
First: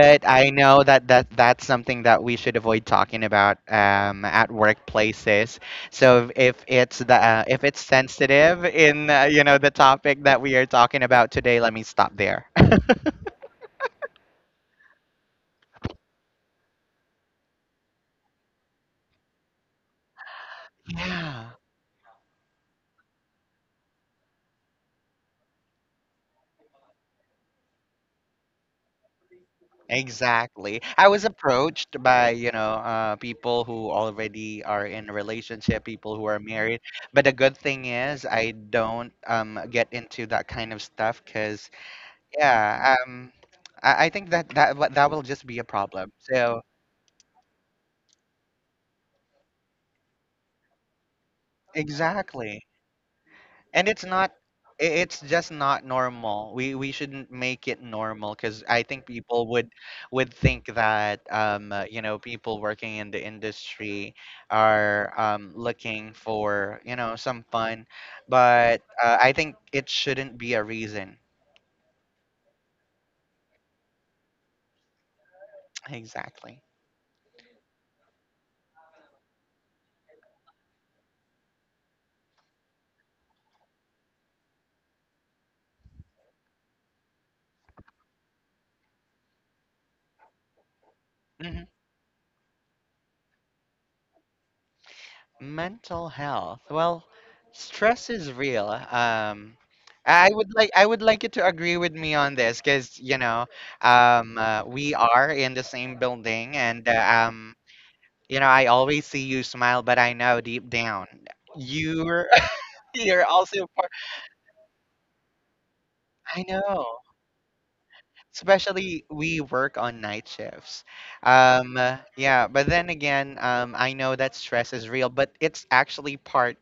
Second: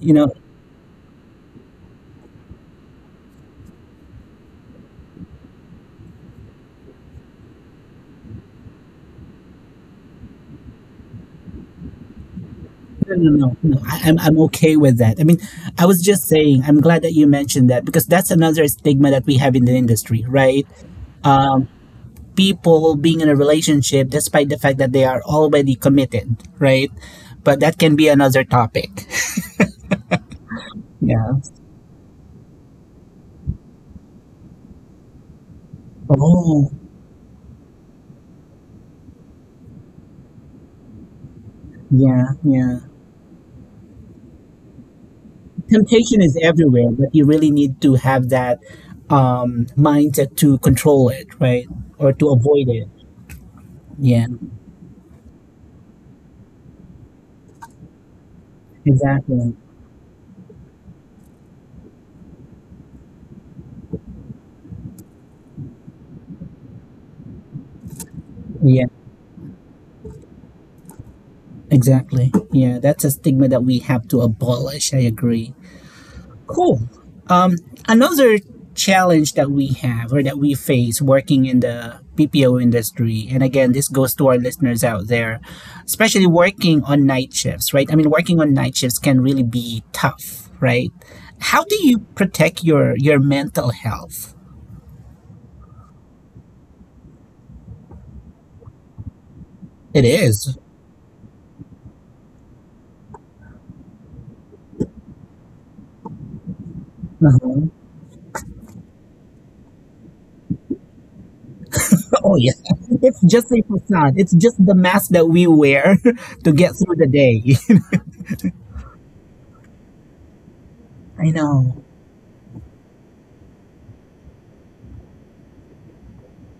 A: You know,
B: I know that, that's something that we should avoid talking about at workplaces. So if it's sensitive in the topic that we are talking about today, let me stop there.
A: no, no, no, no. I'm okay with that. I mean, I was just saying. I'm glad that you mentioned that because that's another stigma that we have in the industry, right?
B: Yeah,
A: Um, People being in a relationship despite the fact that they are already committed, right? But that can be another topic.
B: exactly. I was
A: Yeah.
B: approached by, people who already are in a relationship, people who are
A: Oh,
B: married. But the good thing is, I don't get into that kind of stuff because...
A: yeah, yeah.
B: Yeah, I think that that will just be a problem.
A: Temptation is
B: So,
A: everywhere, but you really need to have that mindset to control it, right? Or to
B: exactly,
A: avoid it.
B: and
A: Yeah,
B: it's just not normal. We shouldn't make it normal because I think people
A: exactly.
B: would think that people working in the industry are looking for some fun, but
A: Yeah,
B: I think it shouldn't be a reason.
A: exactly. Yeah, that's a stigma that we have to abolish. I agree.
B: Exactly.
A: Cool. Um, another challenge that we have or that we face working in the BPO industry, and again, this goes to our listeners out there, especially working on night shifts, right? I mean, working on night shifts can really be tough, right? How
B: Mm-hmm.
A: do you protect your mental health?
B: Mental health. Well, stress is real.
A: It
B: I would
A: is.
B: like I would like you to agree with me on this, because we are in the same building, and
A: Uh-huh.
B: you know I always see you smile, but I know deep down you're...
A: Oh yeah, it's
B: you're
A: just a
B: also part.
A: facade. It's just the mask that we wear
B: I
A: to get through
B: know.
A: the day.
B: Especially we work on night shifts.
A: I know.
B: Yeah, but then again, I know that stress is real, but it's actually part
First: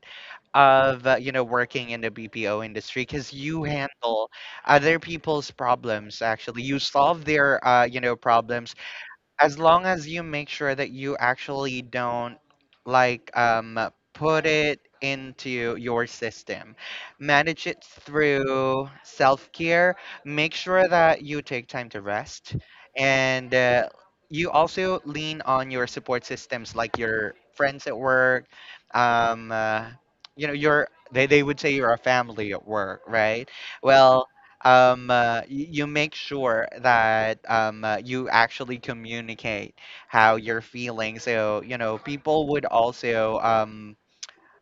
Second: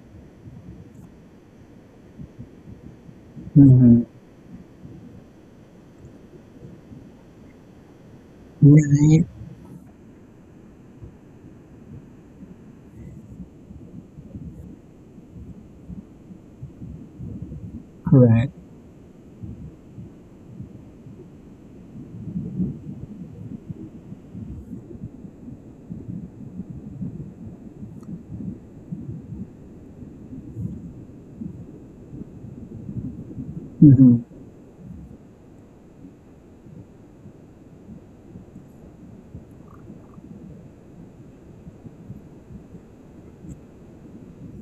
B: of working in the BPO industry, because you
A: Hmm.
B: handle other people's problems. Actually, you solve their problems.
A: Right.
B: As long as you make sure that you actually don't, like um put it into your system, manage it
A: Correct.
B: through self-care, make sure that you take time to rest, and you also lean on your support systems, like your friends at work. Um uh, you know your they, they would say you're a family at work, right?
A: Hmm.
B: Well, you make sure that you actually communicate how you're feeling. So, you know, people would also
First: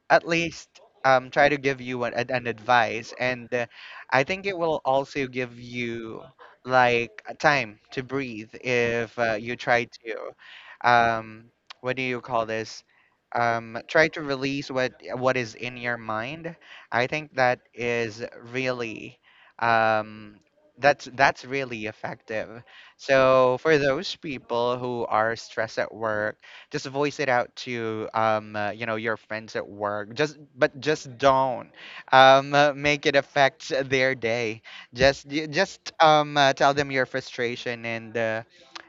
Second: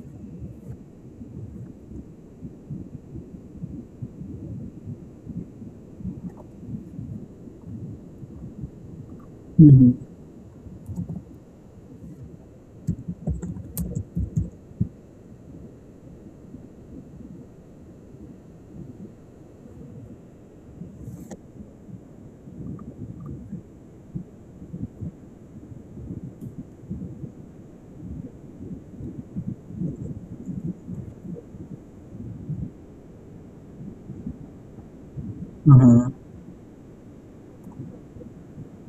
B: at least try to give you an advice and I think it will also give you like a time to breathe if you try
A: Hmm.
B: to um, what do you call this? Try to release what is in your mind. I think that is really um, that's really effective. So for those people who are stressed at work, just voice it out to you know, your friends at work. Just, but just don't make it affect their day. Just
A: Mm-hmm.
B: tell them your frustration, and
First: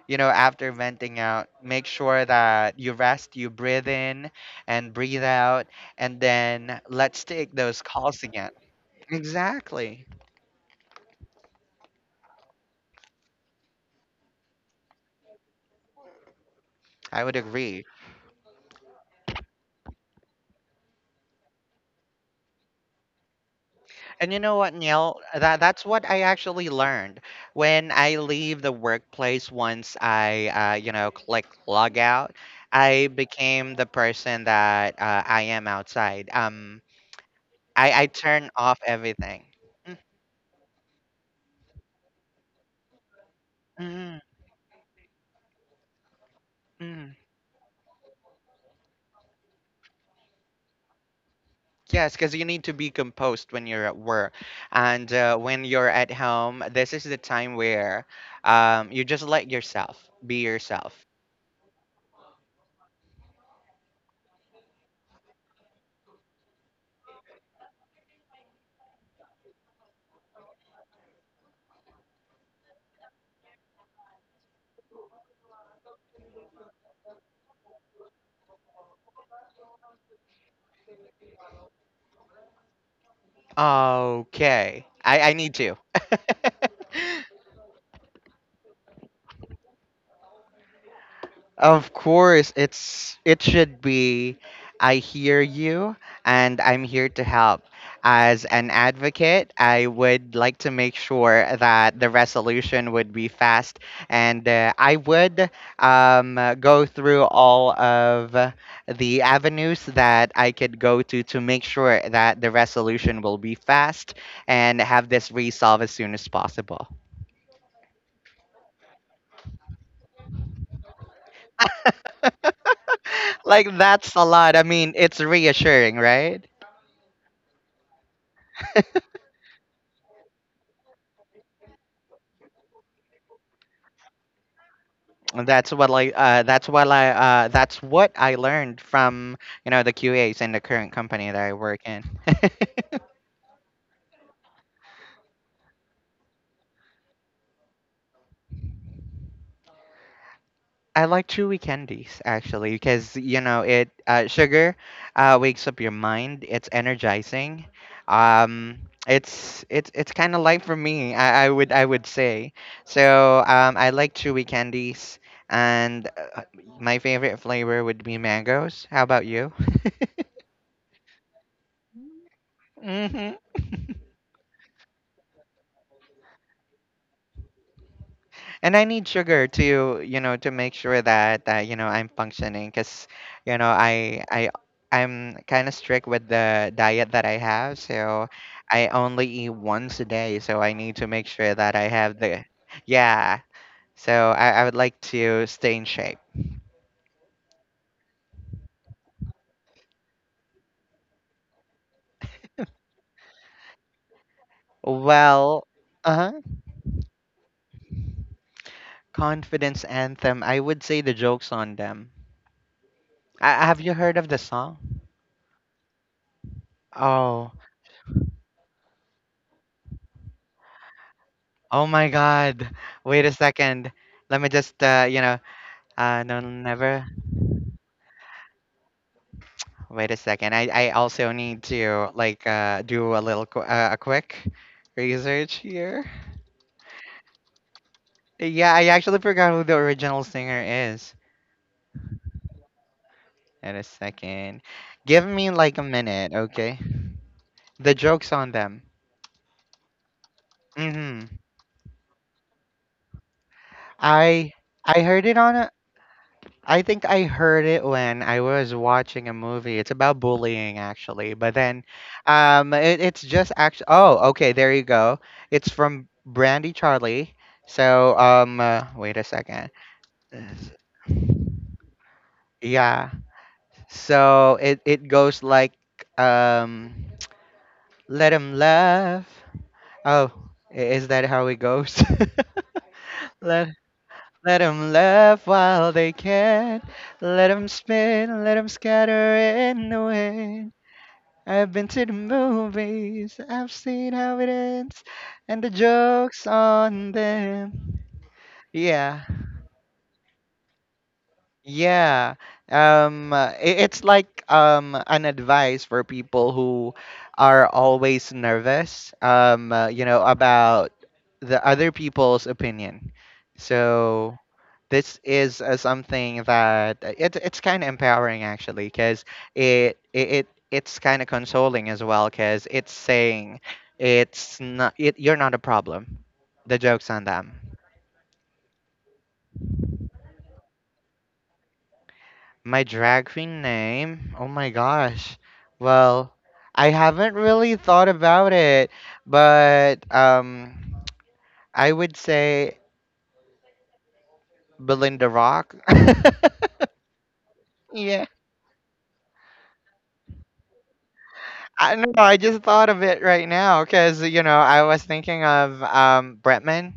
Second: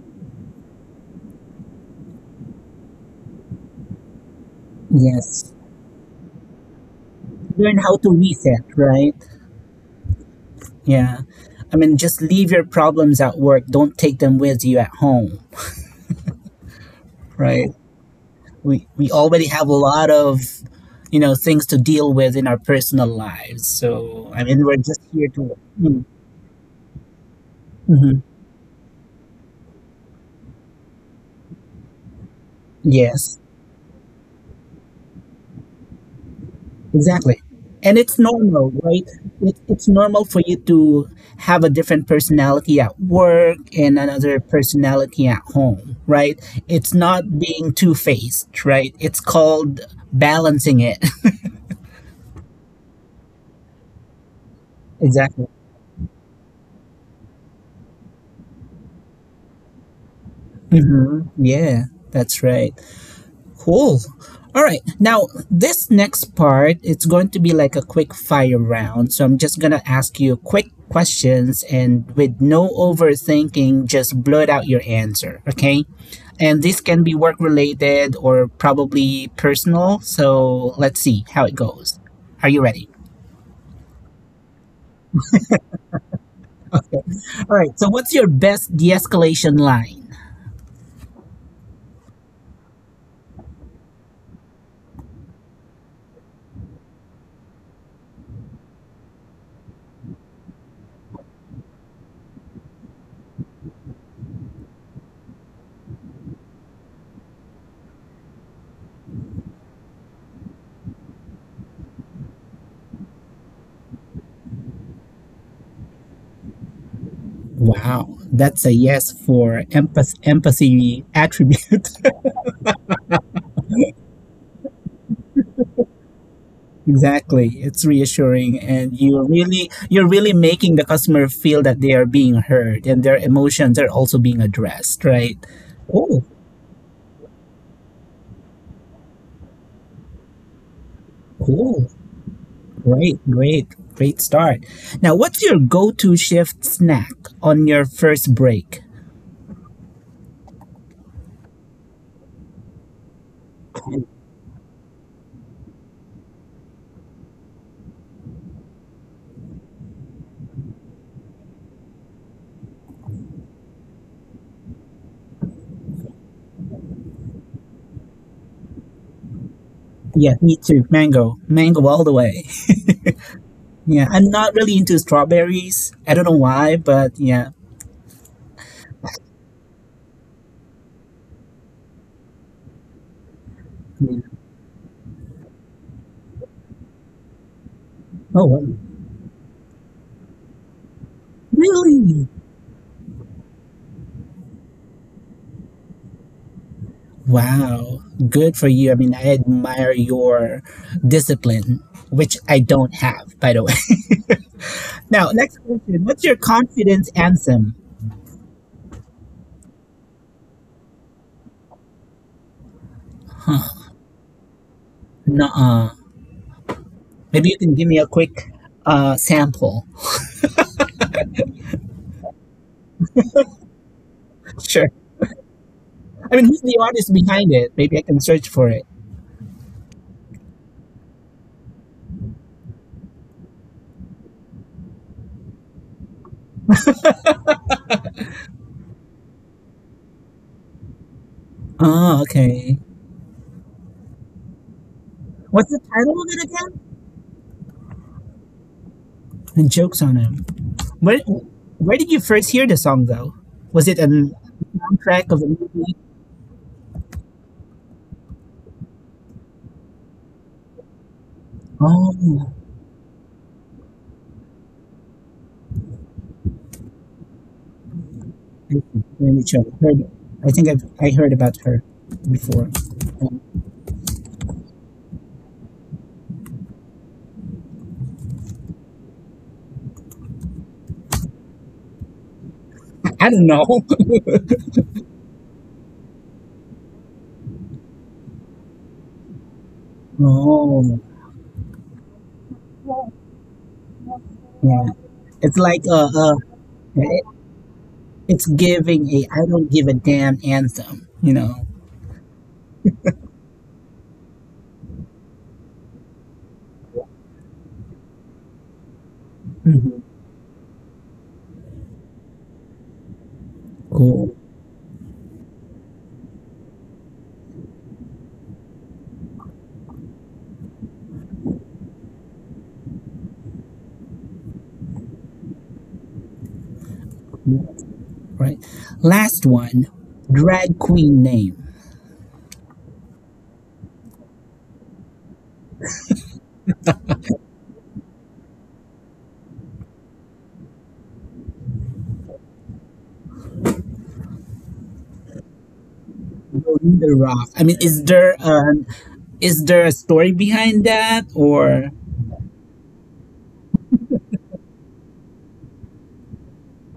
B: you know, after venting out, make sure that you rest, you breathe in and breathe
A: Yes.
B: out, and then let's take
A: Learn
B: those
A: how to
B: calls again.
A: reset, right?
B: Exactly.
A: Yeah. I mean, just leave your problems at work. Don't take them with you at home,
B: I would
A: right?
B: agree.
A: We already have a lot of, you know, things to deal with in our personal lives. So,
B: And you
A: I
B: know
A: mean,
B: what,
A: we're just
B: Neil?
A: here to work.
B: That's what I actually learned. When I
A: Mm-hmm.
B: leave the workplace, once I, you know, click log out, I
A: Yes.
B: became the person that I am outside.
A: Exactly. And
B: I
A: it's
B: turn
A: normal,
B: off
A: right?
B: everything.
A: It's
B: Mm,
A: normal for you to have a different personality at work and
B: mm,
A: another personality at home, right? It's
B: mm.
A: not being two faced, right? It's called balancing it.
B: Yes, because you need to be composed when you're at work, and
A: Exactly.
B: when you're at home, this is the time where you just let yourself be yourself.
A: Hmm. Yeah, that's right. Cool. All right. Now, this next part, it's going to be like a quick fire round. So I'm just going to ask you quick questions and with no overthinking, just blurt out your answer. Okay. And this can be work related or probably personal. So let's see how it goes. Are you ready?
B: Okay, I need to.
A: All right. So, what's your best de escalation line?
B: Of course, it's it should be I hear you and I'm here to help. As an advocate, I would like to make sure that the resolution would be fast and I would go through all of the avenues that I could go to make sure that the resolution will be fast and have this resolved as soon as possible.
A: Wow. That's a yes for empathy attribute.
B: Like, that's a lot. I mean, it's reassuring, right?
A: Exactly. It's reassuring, and you're really making the customer feel that they are being heard and their emotions are also being addressed, right?
B: that's what like
A: Oh,
B: that's what I learned from, you know, the QAs in the current company that I work
A: cool.
B: in.
A: Great, great, great start. Now what's your go-to shift snack on your first break?
B: I like chewy candies, actually, because you know, it sugar wakes up your mind. It's energizing. Um, it's kind of light for me. I would say so. I like chewy candies, and uh, my favorite flavor would be mangoes. How about you?
A: Yeah, me too. Mango. Mango all the way. Yeah. I'm not really into strawberries. I don't know why, but yeah.
B: And I need sugar to, you know, to make sure that you know, I'm functioning, because you know,
A: Yeah.
B: I I'm kind of strict with the diet that I have, so
A: Oh wow.
B: I only eat once a day, so I need to make sure that I have
A: Really?
B: the, yeah, so I would like to stay in shape.
A: Wow, good for you. I mean, I admire your discipline, which I don't have, by the way. Now, next
B: Well.
A: question. What's your
B: Uh-huh.
A: confidence anthem?
B: Confidence anthem. I would say "The Joke's on Them." I, have you heard of the song?
A: Nuh-uh. Maybe
B: Oh.
A: you can give me a quick sample.
B: Oh my god, wait a second, let me just
A: Sure.
B: you know.
A: I
B: No,
A: mean, who's the
B: never.
A: artist behind it? Maybe I can search for it.
B: Wait a second. I also need to like do a little a quick research here. Yeah, I actually forgot who the original singer is.
A: Oh, okay.
B: Wait a second. Give me
A: What's
B: like
A: the
B: a
A: title of
B: minute,
A: it
B: okay?
A: again?
B: "The Joke's on Them."
A: And jokes on him. Where
B: Mm-hmm.
A: Where did you first hear the song though? Was it a
B: I I heard
A: soundtrack
B: it
A: of a
B: on a
A: movie?
B: I think I heard it when I was watching a movie. It's about bullying actually, but then
A: Oh,
B: it's just actually, oh, okay, there you go. It's from Brandy Charlie. So wait a
A: Naomi Cho.
B: second.
A: Heard,
B: Is-
A: I heard about her before.
B: Yeah.
A: Um,
B: So it goes like, um let him laugh. Oh, is that how it goes?
A: I don't know.
B: Let, let 'em laugh while they can. Let 'em spin, let 'em scatter in the wind.
A: Oh,
B: I've been to the movies, I've seen how it
A: yeah.
B: ends,
A: It's
B: and the
A: like
B: joke's on
A: it-
B: them.
A: it's giving
B: Yeah,
A: a I don't give a damn anthem, you know.
B: yeah. It's like an advice for people who are always nervous,
A: Hmm.
B: you know, about the other people's opinion.
A: Cool.
B: So this is something that it's kind of empowering, actually, because it's kind of consoling as well, because it's saying it's not it, you're not a problem. The joke's on them.
A: Yeah, right. Last one, drag queen name.
B: My drag queen name? Oh my gosh. Well, I haven't really thought about it, but um, I would say Belinda Rock.
A: Belinda Rock. I mean,
B: Yeah.
A: is there a story behind that or
B: I don't know, I just thought of it right now because, you know, I was thinking of um, Bretman.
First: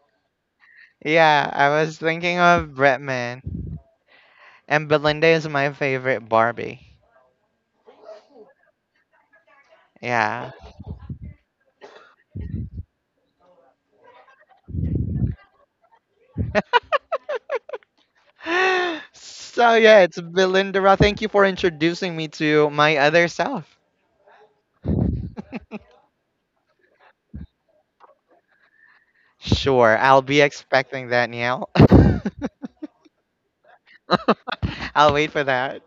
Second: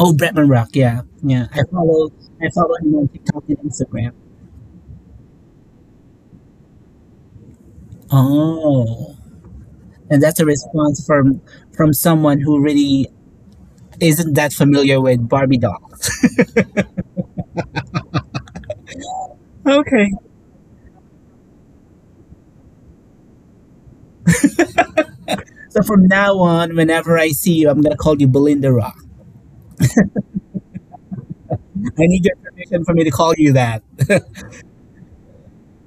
A: oh Bretman Rock? Yeah, yeah.
B: Yeah, I was thinking
A: I
B: of
A: follow him on
B: Bretman.
A: TikTok and Instagram.
B: And Belinda is my favorite Barbie.
A: Oh, and that's a
B: Yeah.
A: response from someone who really isn't that familiar with Barbie dolls.
B: So yeah,
A: Okay.
B: it's Belinda Rock. Thank you for introducing me to my other self.
A: So from now on, whenever I see you, I'm gonna call you Belinda Rock.
B: Sure, I'll be expecting that, Niall.
A: I need your permission for me to call you that.
B: I'll wait for that.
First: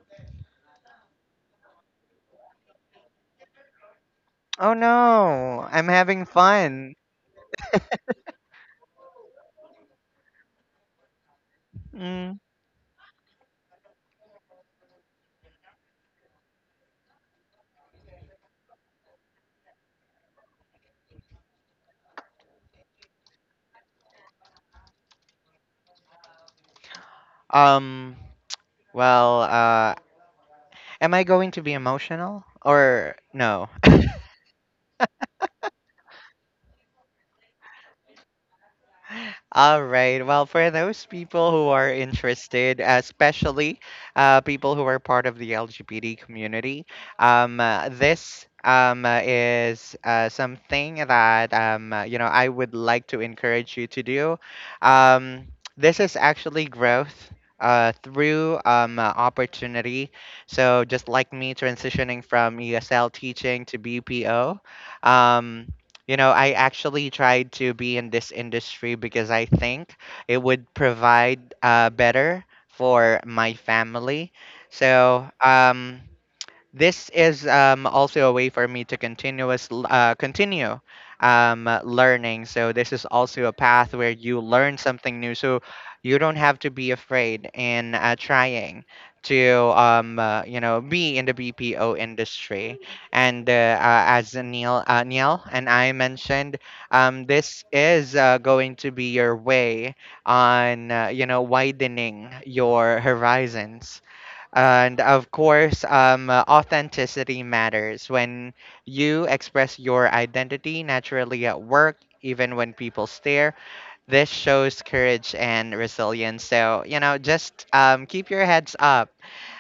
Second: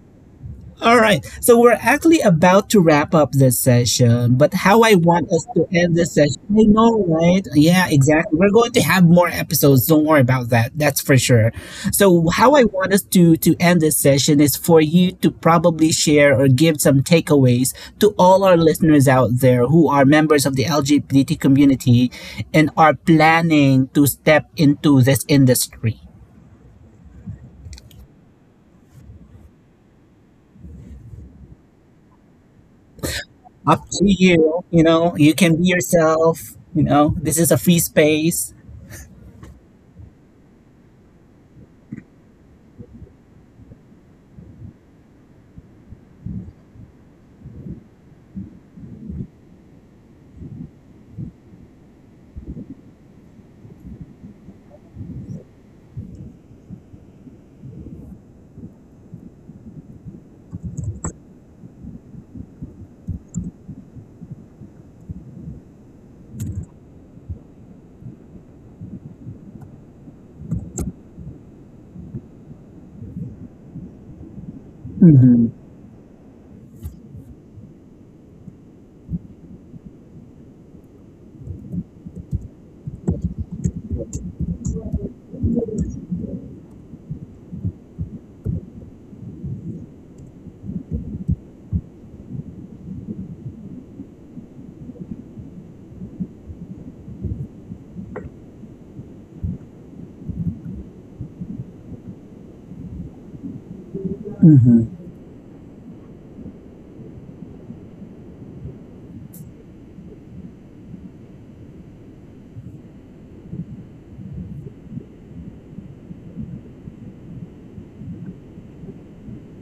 A: All right. So we're actually about to wrap up this session, but
B: Oh
A: how I want us
B: no,
A: to
B: I'm
A: end this
B: having
A: session, I
B: fun.
A: know, right? Yeah, exactly. We're going to have more episodes. Don't worry about that. That's for sure. So
B: Mm.
A: how I want us to end this session is for you to probably share or give some takeaways to all our listeners out there who are members of the LGBT community and are planning to step into this industry
B: Um, well, am I going to be emotional or no?
A: up to you. You know, you can be yourself. You know, this is a free space.
B: All right. Well, for those people who are interested, especially people who are part of the LGBT community, this is something that you know, I would like to encourage you to do. Um, this is actually growth. Through opportunity. So, just like me transitioning from ESL teaching to BPO, um, you know, I actually tried to be in this industry because I think it would provide better for my family. So,
A: Mm-hmm.
B: this is also a way for me to continue learning. So this is also a path where you learn something new. So you don't have to be afraid in trying to you know, be in the BPO industry. And as Neil, Neil and I mentioned, this is going to be your way on, you know, widening your horizons.
A: Mm-hmm.
B: And of course, authenticity matters. When you express your identity naturally at work, even when people stare, this shows courage and resilience. So, you know, just keep your heads up.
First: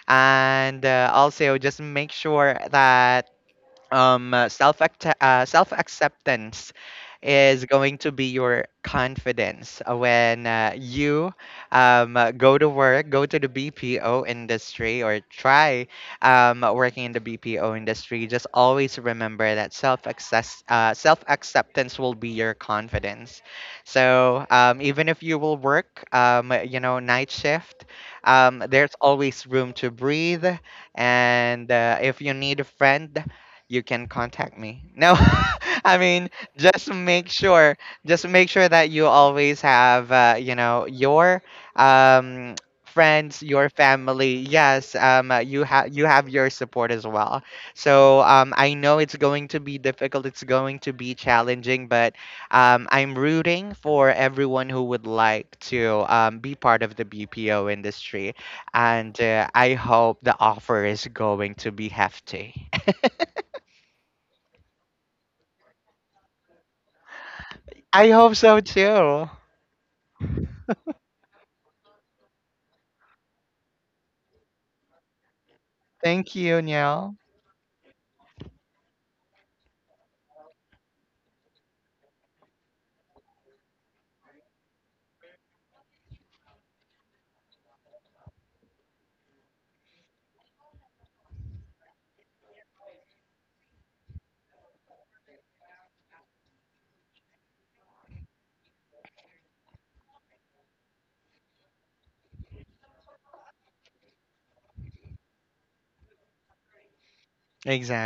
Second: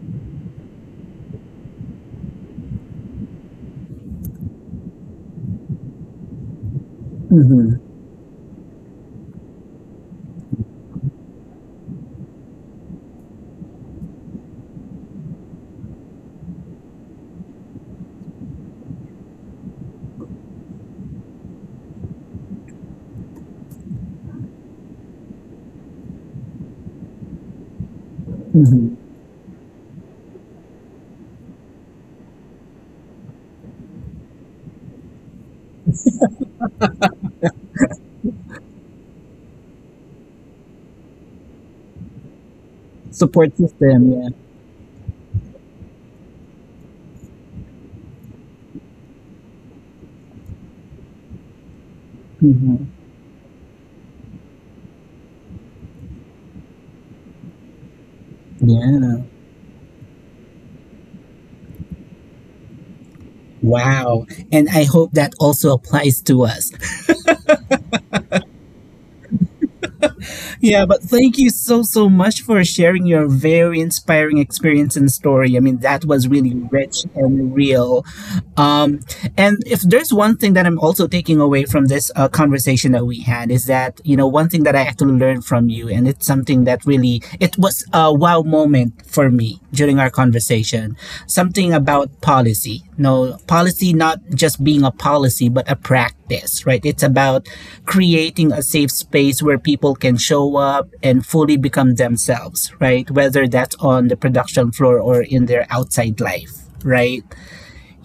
B: And also, just make sure that self acceptance is
A: Mm-hmm.
B: going to be your confidence when you go to work, go to the BPO industry or try working in the BPO industry. Just always remember that self acceptance will be your confidence. So even if you will work you know, night shift, there's
A: Mm-hmm.
B: always room to breathe. And if you need a friend, you can contact me. No, I mean, just make sure, just make sure that you always have, you know, your um, friends,
A: Support
B: your
A: system. Yeah.
B: family. Yes, you have, you have your support as well. So I know it's going to be difficult. It's going to be challenging, but
A: Mm-hmm.
B: I'm rooting for everyone who would like to be part of the BPO industry, and
A: Yeah.
B: uh, I hope the offer is going to be hefty.
A: Wow. And I hope that also applies to us.
B: I hope so too.
A: Yeah, but thank you so so much for sharing your very inspiring experience and story. I mean, that was
B: Thank
A: really
B: you,
A: rich
B: Niall.
A: and real. Um, and if there's one thing that I'm also taking away from this conversation that we had is that, you know, one thing that I actually learned from you, and it's something that really it was a wow moment for me during our conversation, something about policy, no, policy not just being a policy but a practice, right? It's about creating a safe space where people can show up and fully become themselves, right, whether that's on the production floor or in their outside life, right?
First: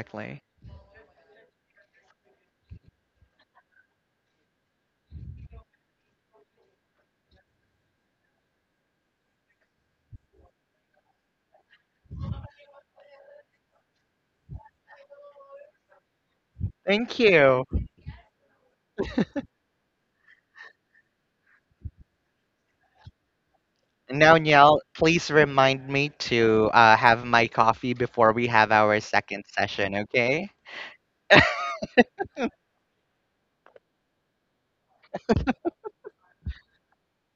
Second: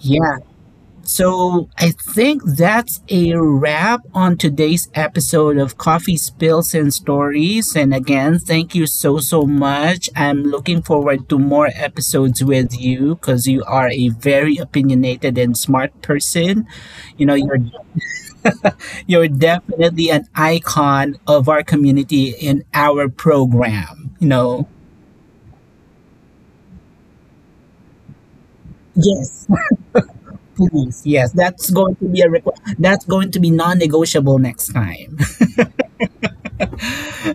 A: Yeah. So I think that's a wrap on today's episode of Coffee Spills and Stories. And again, thank you so, so much. I'm looking forward to more episodes with you, because you are a very opinionated and smart person.
B: Thank
A: You know,
B: you.
A: you're definitely an icon of our community in our program, you
B: Now,
A: know.
B: Niall, please remind me to have my coffee before we have our second
A: Yes,
B: session, okay?
A: please. Yes, that's going to be a request. That's going to be non-negotiable next time.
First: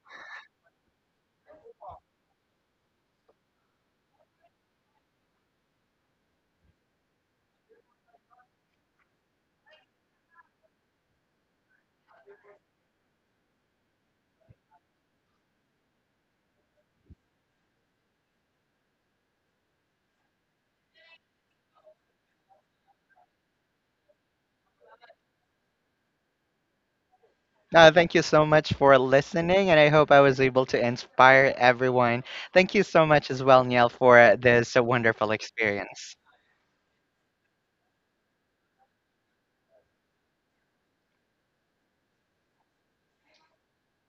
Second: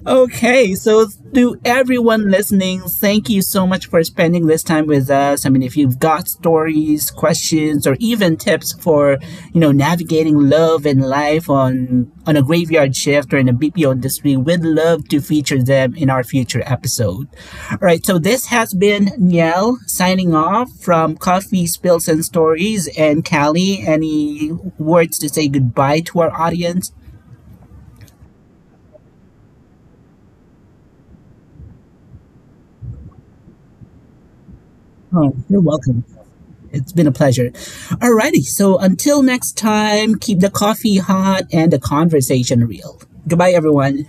A: Okay, so to everyone listening, thank you so much for spending this time with us. I mean, if you've got stories, questions, or even tips for, you know, navigating love and life on a graveyard shift or in a BPO industry, we'd love to feature them in our future episode. All right, so this has been Niel signing off from Coffee Spills and Stories, and Callie, any words to say goodbye to our audience?
B: Thank you so much for listening, and I hope I was able to inspire everyone. Thank you so much as well, Niall, for this wonderful
A: Oh, you're welcome.
B: experience.
A: It's been a pleasure. Alrighty. So until next time, keep the coffee hot and the conversation real. Goodbye, everyone.